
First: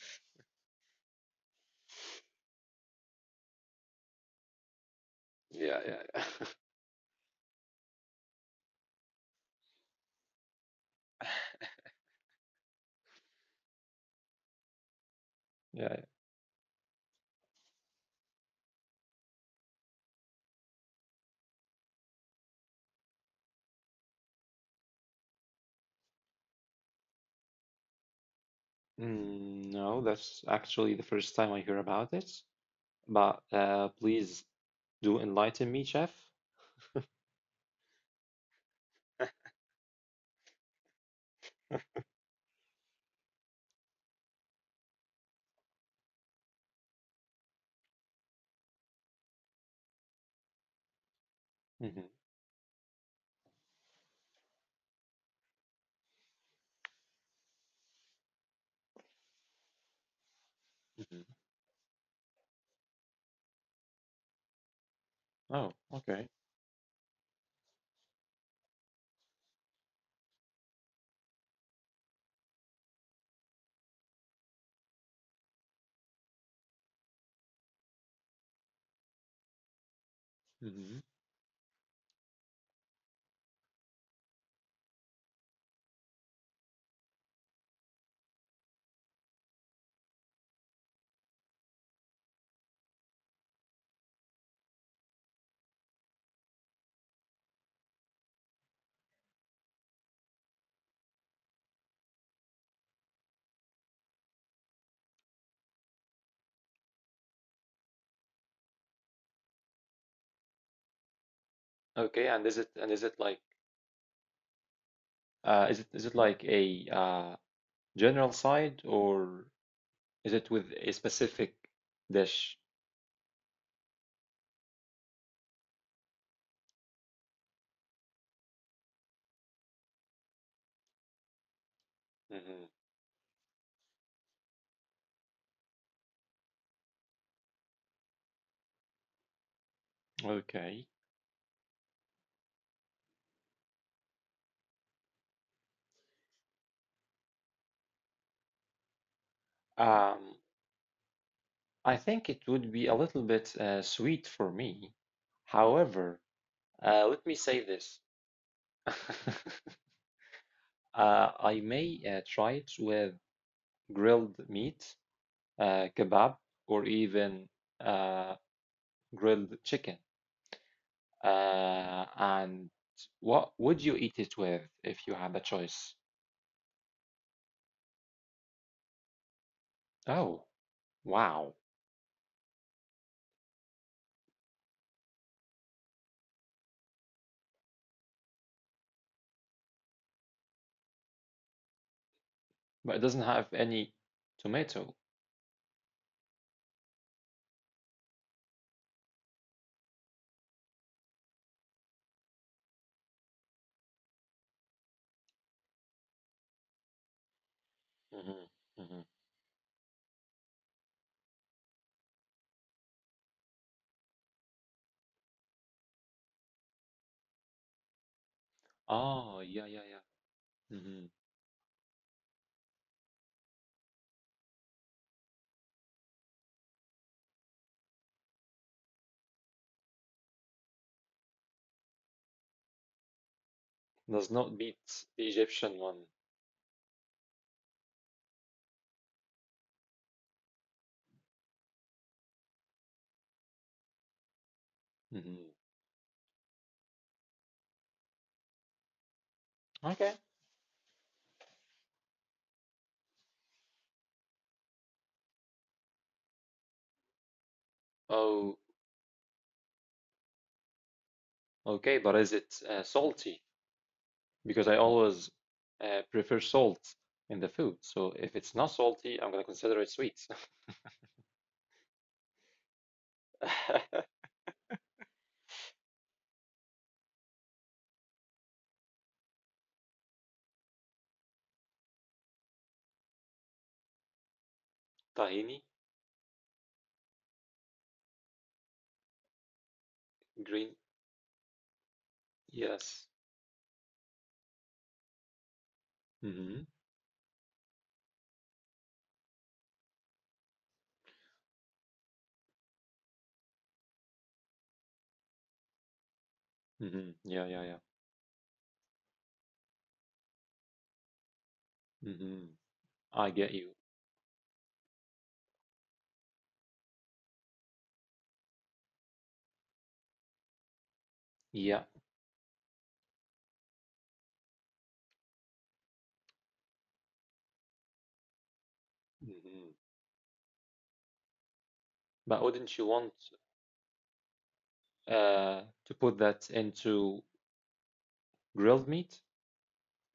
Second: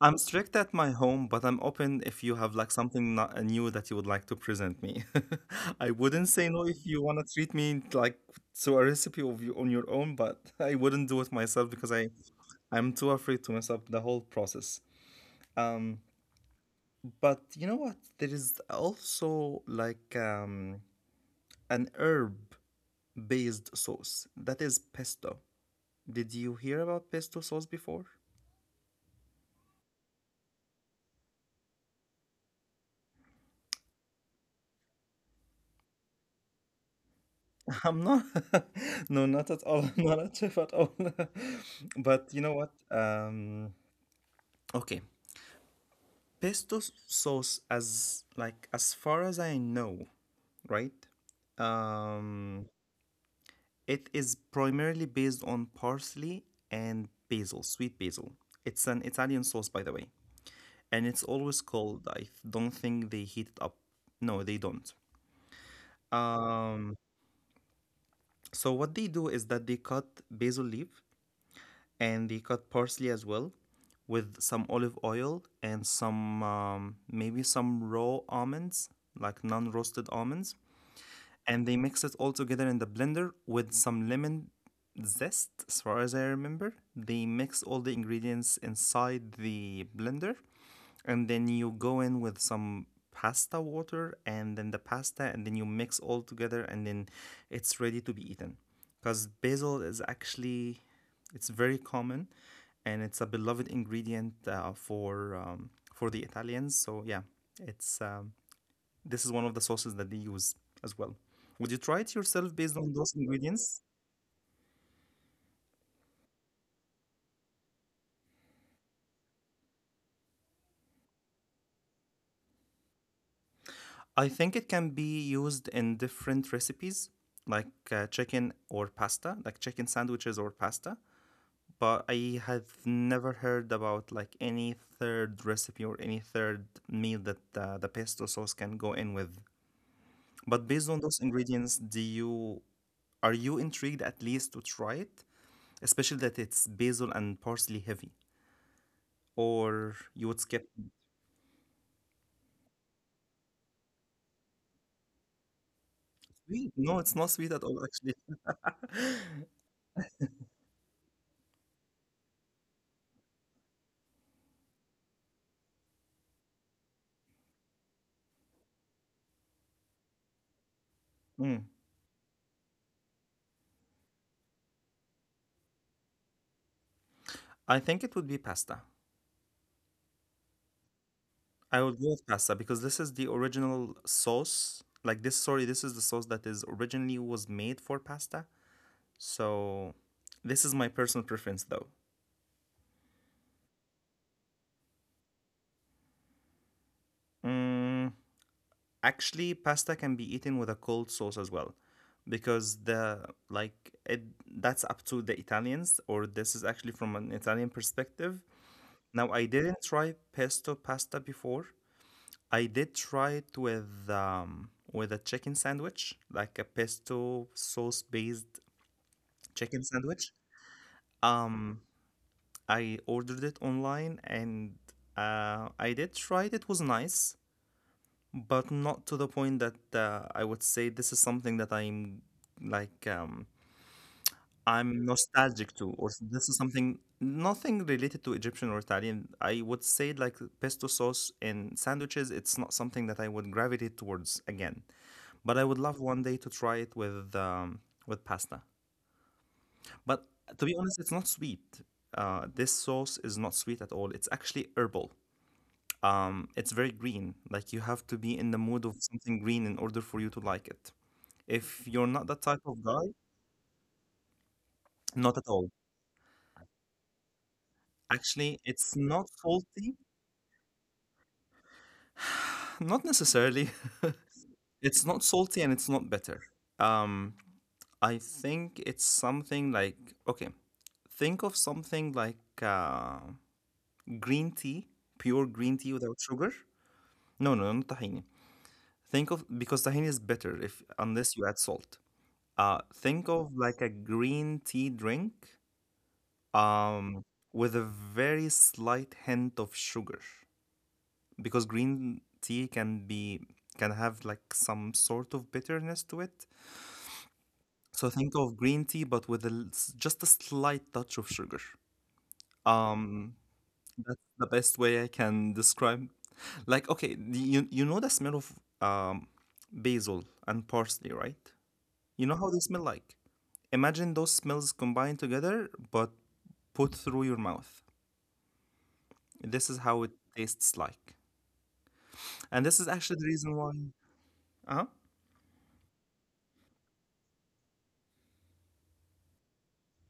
Speaker 1: I'm strict at my home, but I'm open if you have like something not, uh, new that you would like to present me.
Speaker 2: Yeah,
Speaker 1: [laughs] I
Speaker 2: yeah,
Speaker 1: wouldn't
Speaker 2: yeah.
Speaker 1: say
Speaker 2: [laughs]
Speaker 1: no if you want to treat me like to a recipe of you on your own, but [laughs] I wouldn't do it myself because I I'm too afraid to mess up the whole process. Um,
Speaker 2: Yeah.
Speaker 1: but you know what? There is also like um an herb based sauce that is pesto. Did you hear about pesto sauce before?
Speaker 2: Yeah. Mm, no, that's actually the first time I hear about it. But uh, please do enlighten me, chef.
Speaker 1: I'm not, [laughs] no, not at all. [laughs] I'm not a chef at all. [laughs] But you know what? Um, okay, pesto s- sauce, as like as far as I know, right?
Speaker 2: Hmm.
Speaker 1: Um, it is primarily based on parsley and basil, sweet basil. It's an Italian sauce, by the way, and it's
Speaker 2: Hmm.
Speaker 1: always cold. I don't think they heat it up. No, they don't.
Speaker 2: Oh, okay.
Speaker 1: Um, so what they do is that they cut basil leaf and they cut parsley as well with some olive oil and some um, maybe some raw almonds like non-roasted almonds,
Speaker 2: Hmm.
Speaker 1: and they mix it all together in the blender with some lemon zest. As far as I remember, they mix all the ingredients inside the blender, and then you go in with some pasta water and then the pasta, and then you mix all together, and then it's ready to be eaten because basil is actually, it's very common, and it's a beloved ingredient uh, for um, for the Italians. So yeah, it's um, this is one of the sauces that they use as well. Would you try it
Speaker 2: Okay, and
Speaker 1: yourself
Speaker 2: is it
Speaker 1: based on
Speaker 2: and is
Speaker 1: those
Speaker 2: it like
Speaker 1: ingredients?
Speaker 2: uh, is it is it like a uh, general side or is it with a specific dish?
Speaker 1: I think it can be used in different recipes, like uh, chicken or pasta, like chicken sandwiches or pasta, but I have
Speaker 2: Mhm.
Speaker 1: never heard about like any third recipe or any third meal that uh, the pesto sauce can go in with. But based
Speaker 2: Okay.
Speaker 1: on those ingredients, do you are you intrigued at least to try it, especially that it's basil and parsley heavy, or you
Speaker 2: Um,
Speaker 1: would skip?
Speaker 2: I think it would be a little bit uh, sweet for me. However,
Speaker 1: Sweet? No,
Speaker 2: uh,
Speaker 1: it's
Speaker 2: let me
Speaker 1: not sweet
Speaker 2: say
Speaker 1: at all,
Speaker 2: this.
Speaker 1: actually.
Speaker 2: [laughs] Uh, I may uh, try it with grilled meat, uh, kebab, or even uh, grilled chicken.
Speaker 1: Mm.
Speaker 2: Uh, and what would you eat it with if you had a choice?
Speaker 1: I think it would be pasta.
Speaker 2: Oh, wow.
Speaker 1: I would go with pasta because this is the original sauce. Like this, sorry, this is the sauce that is originally was made for pasta. So, this is my personal preference though.
Speaker 2: But it doesn't have any tomato.
Speaker 1: Mm, actually, pasta can be eaten with a cold sauce as well, because the like it that's up to the Italians, or this is actually from an Italian perspective.
Speaker 2: Hmm. Hmm.
Speaker 1: Now, I didn't try pesto pasta before. I did try it with um with a chicken sandwich, like a pesto sauce based
Speaker 2: Ah,
Speaker 1: chicken
Speaker 2: yeah, yeah, yeah.
Speaker 1: sandwich.
Speaker 2: Hmm.
Speaker 1: Um, I ordered it online and uh, I did try it. It was nice, but not to the point that uh, I would say this is something that I'm like um,
Speaker 2: Does not beat
Speaker 1: I'm
Speaker 2: the Egyptian
Speaker 1: nostalgic to,
Speaker 2: one.
Speaker 1: or this is something, nothing related to Egyptian or Italian. I would say like pesto sauce in sandwiches, it's not something that I would gravitate towards again,
Speaker 2: Hmm.
Speaker 1: but I would love one day to try it with um, with pasta.
Speaker 2: Okay.
Speaker 1: But to be honest, it's not sweet. Uh, this sauce is not sweet at all. It's actually herbal. Um, it's very green. Like, you have to be in the
Speaker 2: Oh,
Speaker 1: mood of something green in order for you to like it. If
Speaker 2: okay,
Speaker 1: you're
Speaker 2: but
Speaker 1: not
Speaker 2: is
Speaker 1: that
Speaker 2: it
Speaker 1: type of
Speaker 2: uh,
Speaker 1: guy,
Speaker 2: salty? Because I always
Speaker 1: not at all.
Speaker 2: uh, prefer salt in the food. So if
Speaker 1: Actually,
Speaker 2: it's not
Speaker 1: it's
Speaker 2: salty,
Speaker 1: not
Speaker 2: I'm gonna consider it
Speaker 1: salty.
Speaker 2: sweet.
Speaker 1: [laughs] Not necessarily. [laughs]
Speaker 2: [laughs]
Speaker 1: It's not salty and it's not bitter. Um, I think it's something like, okay, think of something like uh, green tea, pure
Speaker 2: Tahini,
Speaker 1: green tea without sugar. No, no, no, not tahini. Think of, because tahini is bitter
Speaker 2: green,
Speaker 1: if, unless you add salt. Uh,
Speaker 2: yes.
Speaker 1: think of like a green tea drink
Speaker 2: Hmm.
Speaker 1: um, with a very slight hint of sugar, because green tea can be, can have like some sort of bitterness to it.
Speaker 2: Hmm. Yeah, yeah, yeah.
Speaker 1: So think of green tea but with a, l- s- just a slight touch of sugar.
Speaker 2: Hmm. I get
Speaker 1: Um,
Speaker 2: you.
Speaker 1: that's the best way I can describe. Like, okay, the- you you know the smell of um basil and parsley, right?
Speaker 2: Yeah.
Speaker 1: You know how they smell like. Imagine those smells combined together but put through your mouth.
Speaker 2: Hmm.
Speaker 1: This is how it tastes like.
Speaker 2: But
Speaker 1: And
Speaker 2: wouldn't you
Speaker 1: this is
Speaker 2: want
Speaker 1: actually the reason why. Uh-huh.
Speaker 2: uh, to put that into grilled meat?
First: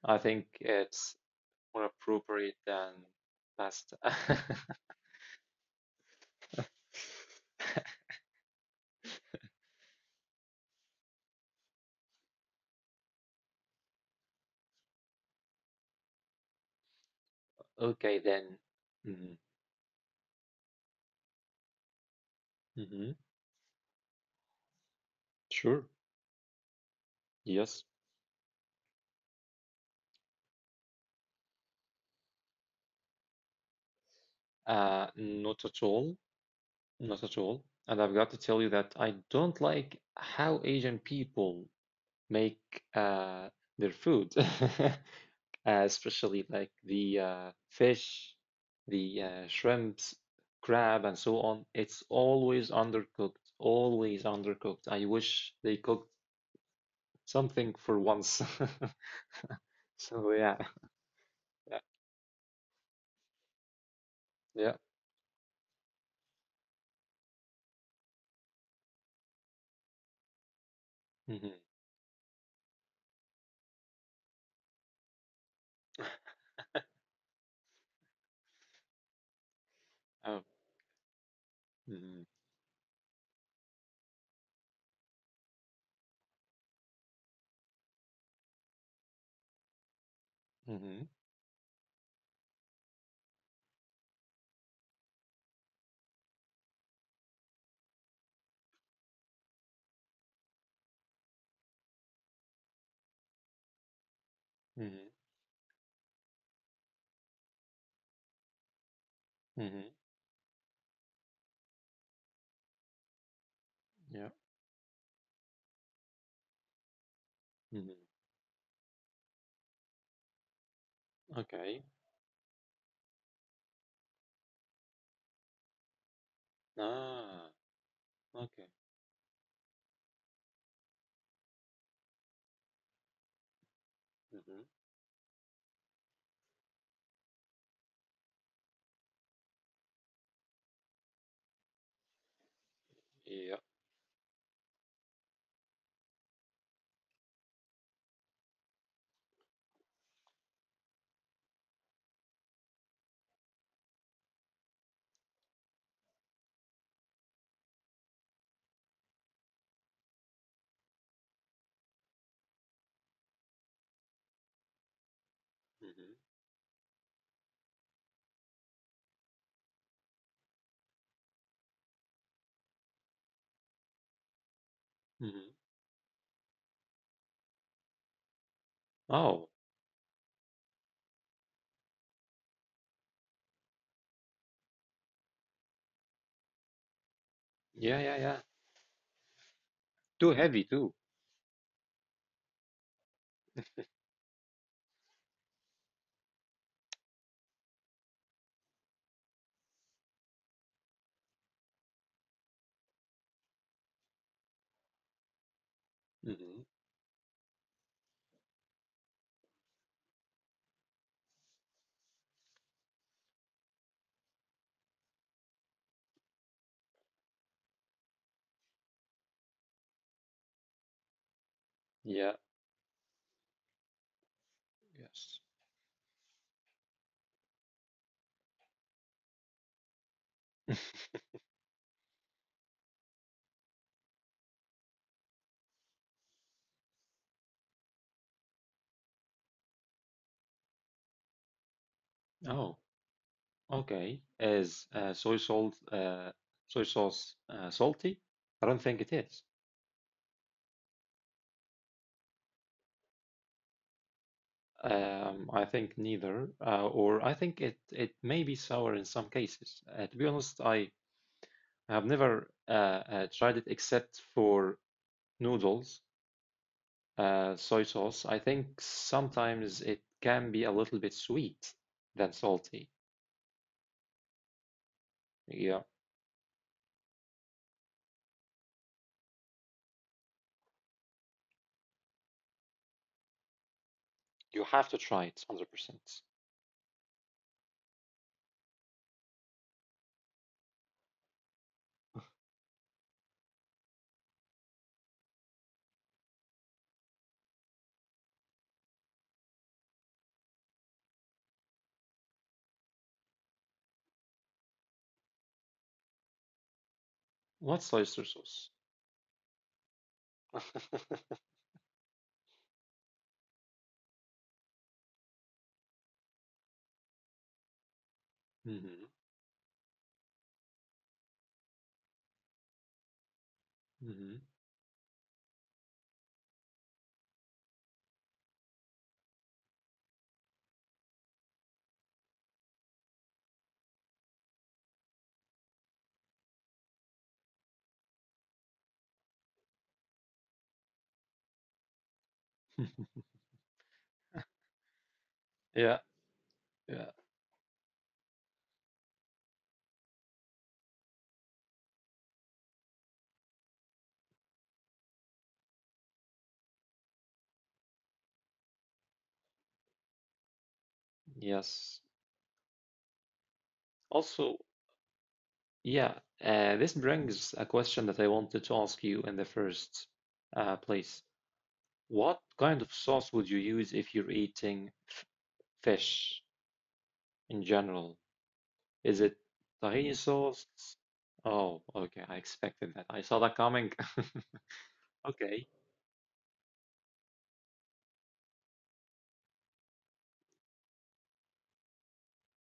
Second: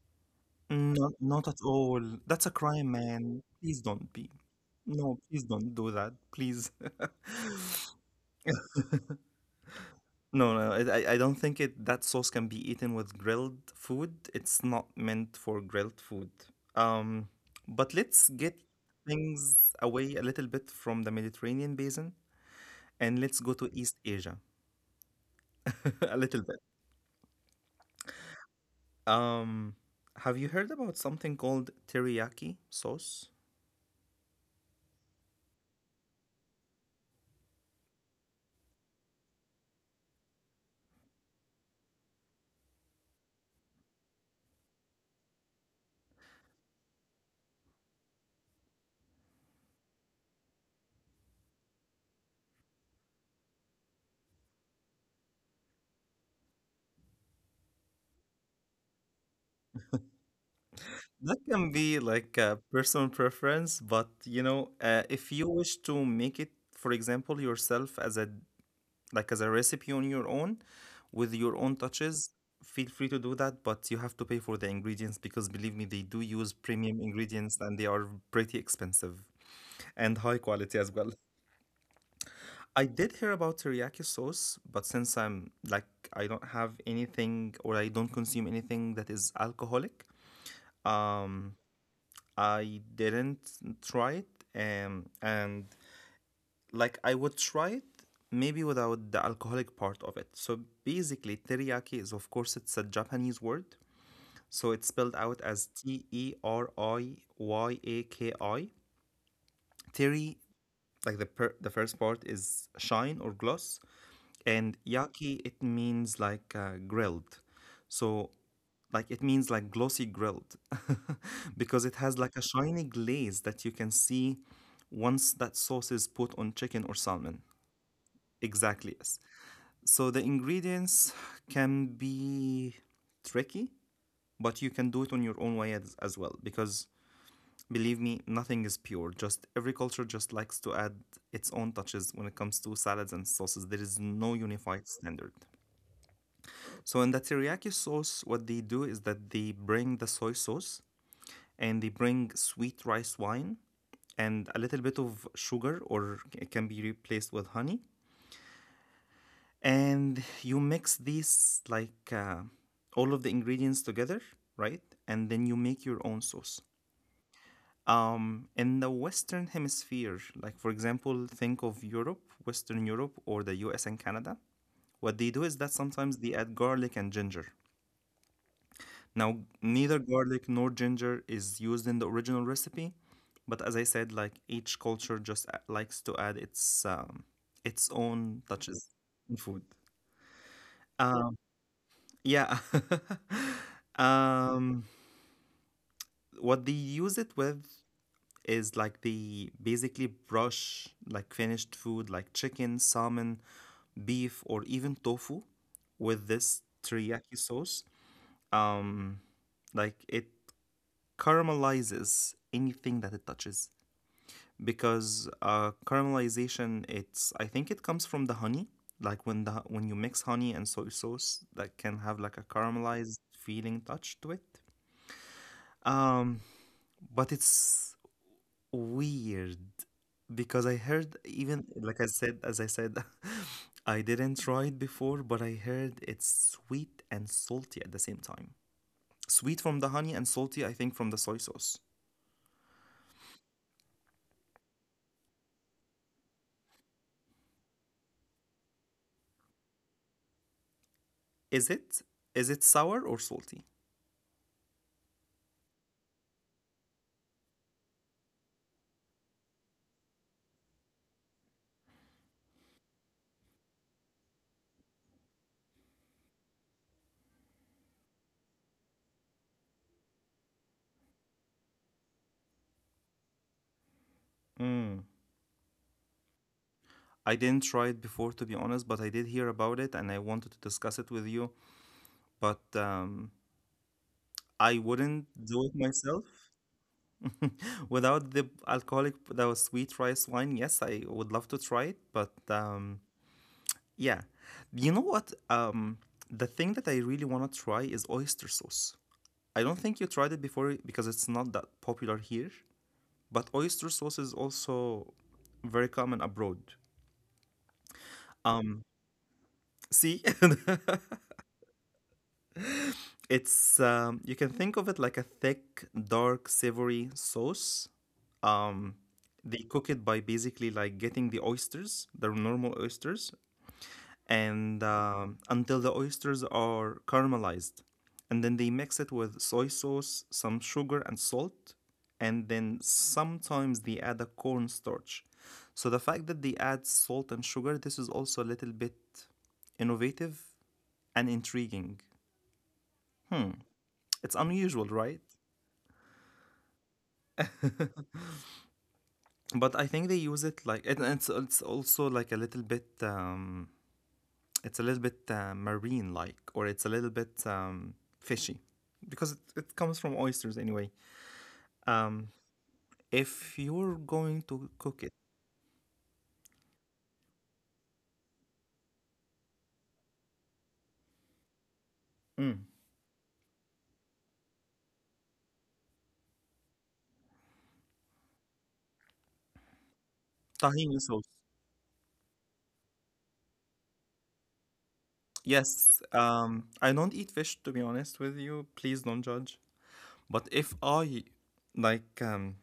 Speaker 2: I think
Speaker 1: Mm, not,
Speaker 2: it's
Speaker 1: not at
Speaker 2: more
Speaker 1: all. That's a
Speaker 2: appropriate
Speaker 1: crime,
Speaker 2: than
Speaker 1: man. Please
Speaker 2: pasta.
Speaker 1: don't be.
Speaker 2: [laughs]
Speaker 1: No, please don't do that. Please. [laughs] No, no, I, I I don't think it, that sauce can be eaten with grilled food. It's not meant for grilled food. Um, but
Speaker 2: Okay,
Speaker 1: let's get
Speaker 2: then. Mm,
Speaker 1: things away a little bit from the Mediterranean basin
Speaker 2: mhm.
Speaker 1: and let's go to East Asia
Speaker 2: Sure.
Speaker 1: [laughs] a little bit.
Speaker 2: Yes.
Speaker 1: Um, have you heard about something called teriyaki sauce?
Speaker 2: Uh, not at all. Not at all. And I've got to tell you that I don't like how Asian people make uh, their food, [laughs] uh, especially like the uh, fish, the uh, shrimps, crab, and so on. It's always undercooked, always undercooked. I wish they cooked something for once. [laughs] So yeah,
Speaker 1: That can
Speaker 2: yeah,
Speaker 1: be like a personal preference, but you know,
Speaker 2: yeah.
Speaker 1: uh, if you wish to make it, for example, yourself as a, like as a recipe on your own, with your
Speaker 2: Mm-hmm.
Speaker 1: own touches, feel free to do that. But you have to pay for the ingredients because believe me, they do use premium ingredients and they are pretty expensive and high
Speaker 2: Oh,
Speaker 1: quality as well.
Speaker 2: mm-hmm.
Speaker 1: I did hear about teriyaki sauce, but since I'm like I don't have anything, or I don't consume anything that is alcoholic,
Speaker 2: Mm-hmm.
Speaker 1: um I didn't try it, um, and like I would try it maybe without the alcoholic part of it. So basically, teriyaki is, of course, it's a Japanese word. So it's
Speaker 2: Mm-hmm.
Speaker 1: spelled out as T E R I Y A K I.
Speaker 2: Mm-hmm.
Speaker 1: Teri, like the per- the first part is shine or gloss,
Speaker 2: Yeah.
Speaker 1: and yaki, it means like uh, grilled.
Speaker 2: Mm-hmm.
Speaker 1: So like it means like glossy grilled. [laughs]
Speaker 2: Okay.
Speaker 1: Because it has like a shiny glaze that you can see once that sauce is put on chicken or
Speaker 2: Ah,
Speaker 1: salmon.
Speaker 2: okay.
Speaker 1: Exactly, yes. So the ingredients can be tricky, but
Speaker 2: Mm-hmm.
Speaker 1: you can do it on your own way as, as well, because believe me, nothing is pure. Just every culture just likes to add its own touches when it comes to salads and
Speaker 2: Yeah.
Speaker 1: sauces. There is no unified standard. So in the teriyaki sauce, what they do is that they bring the soy sauce and they bring sweet rice wine and a little bit of sugar, or it can be replaced with honey, and you mix these like uh, all of the ingredients together, right, and then you make your own
Speaker 2: Mm-hmm.
Speaker 1: sauce. Um, in the western hemisphere, like for example, think of Europe, western Europe, or the US and Canada, what they do is
Speaker 2: Mm-hmm.
Speaker 1: that sometimes they add garlic and ginger. Now,
Speaker 2: Oh,
Speaker 1: neither garlic nor ginger is used in the original recipe, but as I said, like each culture just a- likes to add its um, its
Speaker 2: yeah, yeah,
Speaker 1: own
Speaker 2: yeah.
Speaker 1: touches in food.
Speaker 2: Too heavy too.
Speaker 1: Um, yeah. [laughs] um, what they use it with is like they basically brush like finished food like chicken, salmon, beef, or even tofu with this
Speaker 2: Mm-hmm.
Speaker 1: teriyaki sauce. Um, like it caramelizes anything that it touches because uh, caramelization, it's I think it comes from the honey. Like when the when you mix honey and soy sauce, that can have like a
Speaker 2: Yeah.
Speaker 1: caramelized feeling touch to it.
Speaker 2: Yes.
Speaker 1: um but it's weird because I heard,
Speaker 2: [laughs]
Speaker 1: even like i said as I said, [laughs] I didn't try it before, but I heard it's sweet and salty at the same time. Sweet from the honey and salty, I think, from the soy sauce.
Speaker 2: Oh, okay. Is uh, soy salt, uh, soy sauce uh, salty? I don't think it is.
Speaker 1: Is it, is it sour or salty?
Speaker 2: Um, I think neither, uh, or I think it it may be sour in some cases. Uh, to be honest, I I've never uh, uh, tried it except for noodles, uh, soy sauce. I think sometimes it can be a little bit sweet than salty.
Speaker 1: Mm.
Speaker 2: Yeah,
Speaker 1: I didn't try it before, to be honest, but I did hear about it and I wanted to discuss it with you. But um,
Speaker 2: you
Speaker 1: I
Speaker 2: have to
Speaker 1: wouldn't
Speaker 2: try it
Speaker 1: do it myself
Speaker 2: one hundred percent.
Speaker 1: without the alcoholic, that sweet rice wine. Yes, I would love to try it, but um, yeah. You know what? Um, the thing that I really want to try is oyster sauce. I don't think you tried it before because it's not that popular here, but oyster sauce is also very common abroad.
Speaker 2: What's oyster sauce?
Speaker 1: Um, See, [laughs]
Speaker 2: [laughs]
Speaker 1: it's um, you can think of it like a thick, dark, savory sauce. Um,
Speaker 2: Hmm.
Speaker 1: they cook it by basically like getting the oysters, the normal oysters,
Speaker 2: Hmm.
Speaker 1: and um, until the oysters are caramelized, and then they mix it with soy sauce, some sugar, and salt, and then sometimes they add a cornstarch. So the fact that they add salt and sugar, this is also a little bit innovative and intriguing.
Speaker 2: [laughs]
Speaker 1: Hmm. It's unusual, right?
Speaker 2: Yeah, yeah,
Speaker 1: But I think they use it like, and it's it's also like a little bit um it's a little bit uh, marine like, or it's a little bit um fishy because it, it comes from oysters anyway.
Speaker 2: yes.
Speaker 1: Um if you're going
Speaker 2: Also,
Speaker 1: to cook it,
Speaker 2: yeah, uh, this brings a question that I wanted to ask you in the first uh, place. What
Speaker 1: mm.
Speaker 2: kind of sauce would you use if you're eating f fish? In general? Is it tahini sauce?
Speaker 1: Tahini sauce.
Speaker 2: Oh, okay. I expected that. I saw that coming. [laughs] Okay.
Speaker 1: Yes, um I don't eat fish, to be honest with you. Please don't judge. But if I like um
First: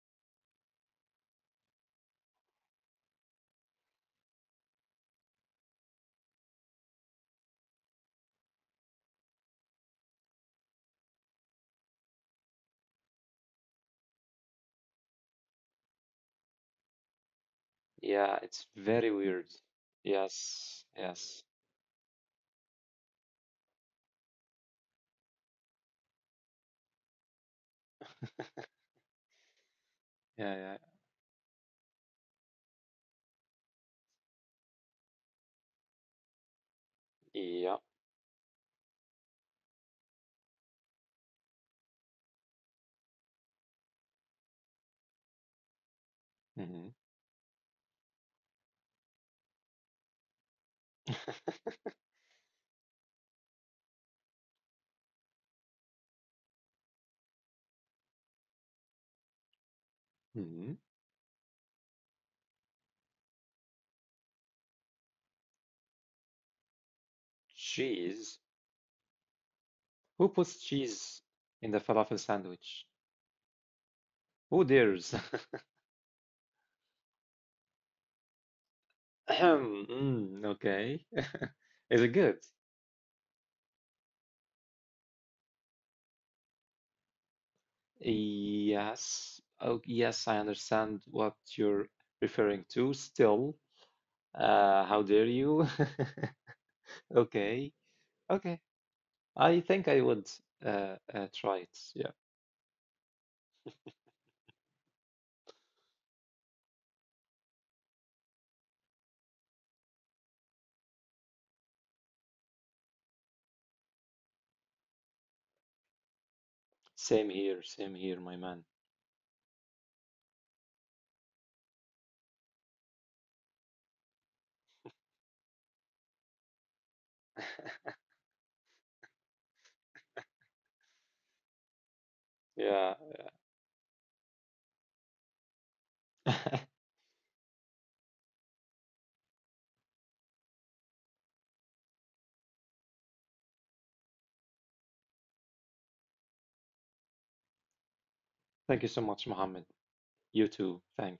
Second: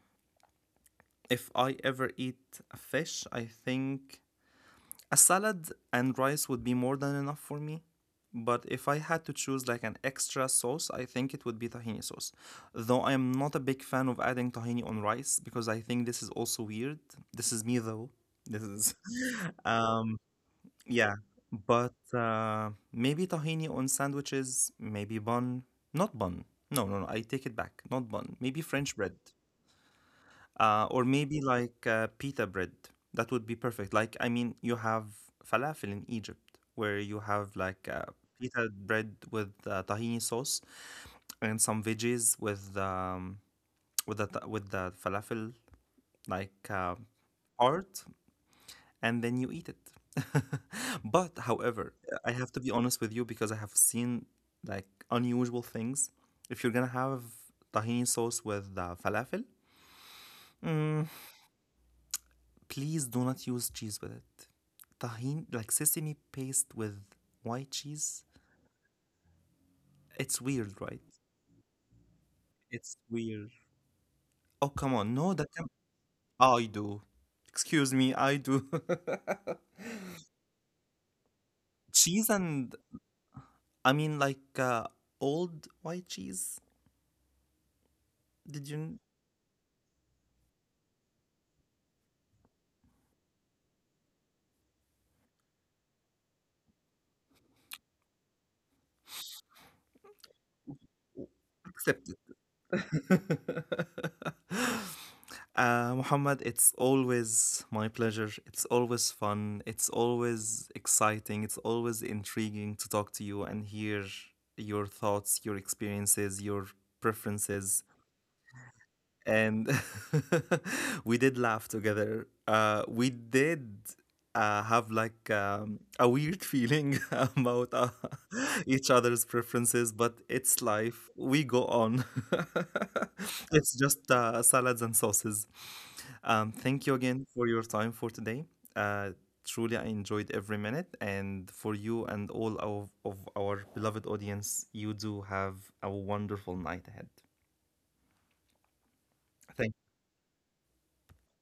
Speaker 1: if I ever eat a fish, I think a salad and rice would be more than enough for me. But if I had to choose like an extra sauce, I think it would be tahini sauce. Though I am not a big fan of adding tahini on rice because I think this is also weird. This is me though.
Speaker 2: Yeah,
Speaker 1: This
Speaker 2: it's
Speaker 1: is
Speaker 2: very
Speaker 1: [laughs]
Speaker 2: weird. Yes,
Speaker 1: yeah.
Speaker 2: yes.
Speaker 1: But uh, maybe tahini on sandwiches, maybe bun. Not bun. No, no, no. I take it back. Not bun. Maybe French bread
Speaker 2: Yeah,
Speaker 1: uh, or maybe like uh, pita bread. That would be perfect. Like, I mean, you have falafel in Egypt, where you have
Speaker 2: yeah, yeah.
Speaker 1: like uh, pita bread with uh, tahini sauce and some veggies with um, with the ta- with the falafel like
Speaker 2: Hmm.
Speaker 1: uh, part, and then you eat it. [laughs] But however, I have to be honest with you because I have seen like unusual things. If you're gonna have tahini sauce with uh, falafel,
Speaker 2: Hmm.
Speaker 1: mm, please do not use cheese with it. Tahini, like sesame paste with white cheese.
Speaker 2: [laughs] Cheese.
Speaker 1: It's
Speaker 2: Who puts
Speaker 1: weird, right?
Speaker 2: cheese in the falafel sandwich?
Speaker 1: It's weird. Oh,
Speaker 2: Who
Speaker 1: come on.
Speaker 2: dares?
Speaker 1: No, that
Speaker 2: [clears throat]
Speaker 1: can... I do. Excuse me, I do.
Speaker 2: [laughs] Ahem, mm, okay. [laughs]
Speaker 1: [laughs]
Speaker 2: Is it
Speaker 1: Cheese
Speaker 2: good?
Speaker 1: and, I mean like uh, old white cheese. Did you n-
Speaker 2: Yes. Oh, yes, I understand what you're referring to still. Uh, how dare you? [laughs] Okay, okay. I think I would uh, uh, try it.
Speaker 1: accept?
Speaker 2: Yeah.
Speaker 1: [laughs] Uh, Muhammad, it's always my pleasure. It's always fun. It's always exciting. It's always intriguing to talk to you and hear your thoughts, your experiences, your
Speaker 2: Same here,
Speaker 1: preferences,
Speaker 2: same here, my man.
Speaker 1: and [laughs] we did laugh together. Uh, we did uh, have like um, a weird feeling [laughs] about uh, [laughs] each other's preferences, but it's life. We go on. [laughs]
Speaker 2: Yeah.
Speaker 1: It's just uh, salads and sauces. Um,
Speaker 2: [laughs]
Speaker 1: thank you again for your time for today. Uh, truly, I enjoyed every minute. And for you and all of, of our beloved audience, you do have a wonderful night ahead.
Speaker 2: Thank you so much,
Speaker 1: Thank
Speaker 2: Mohammed. You too. Thank you.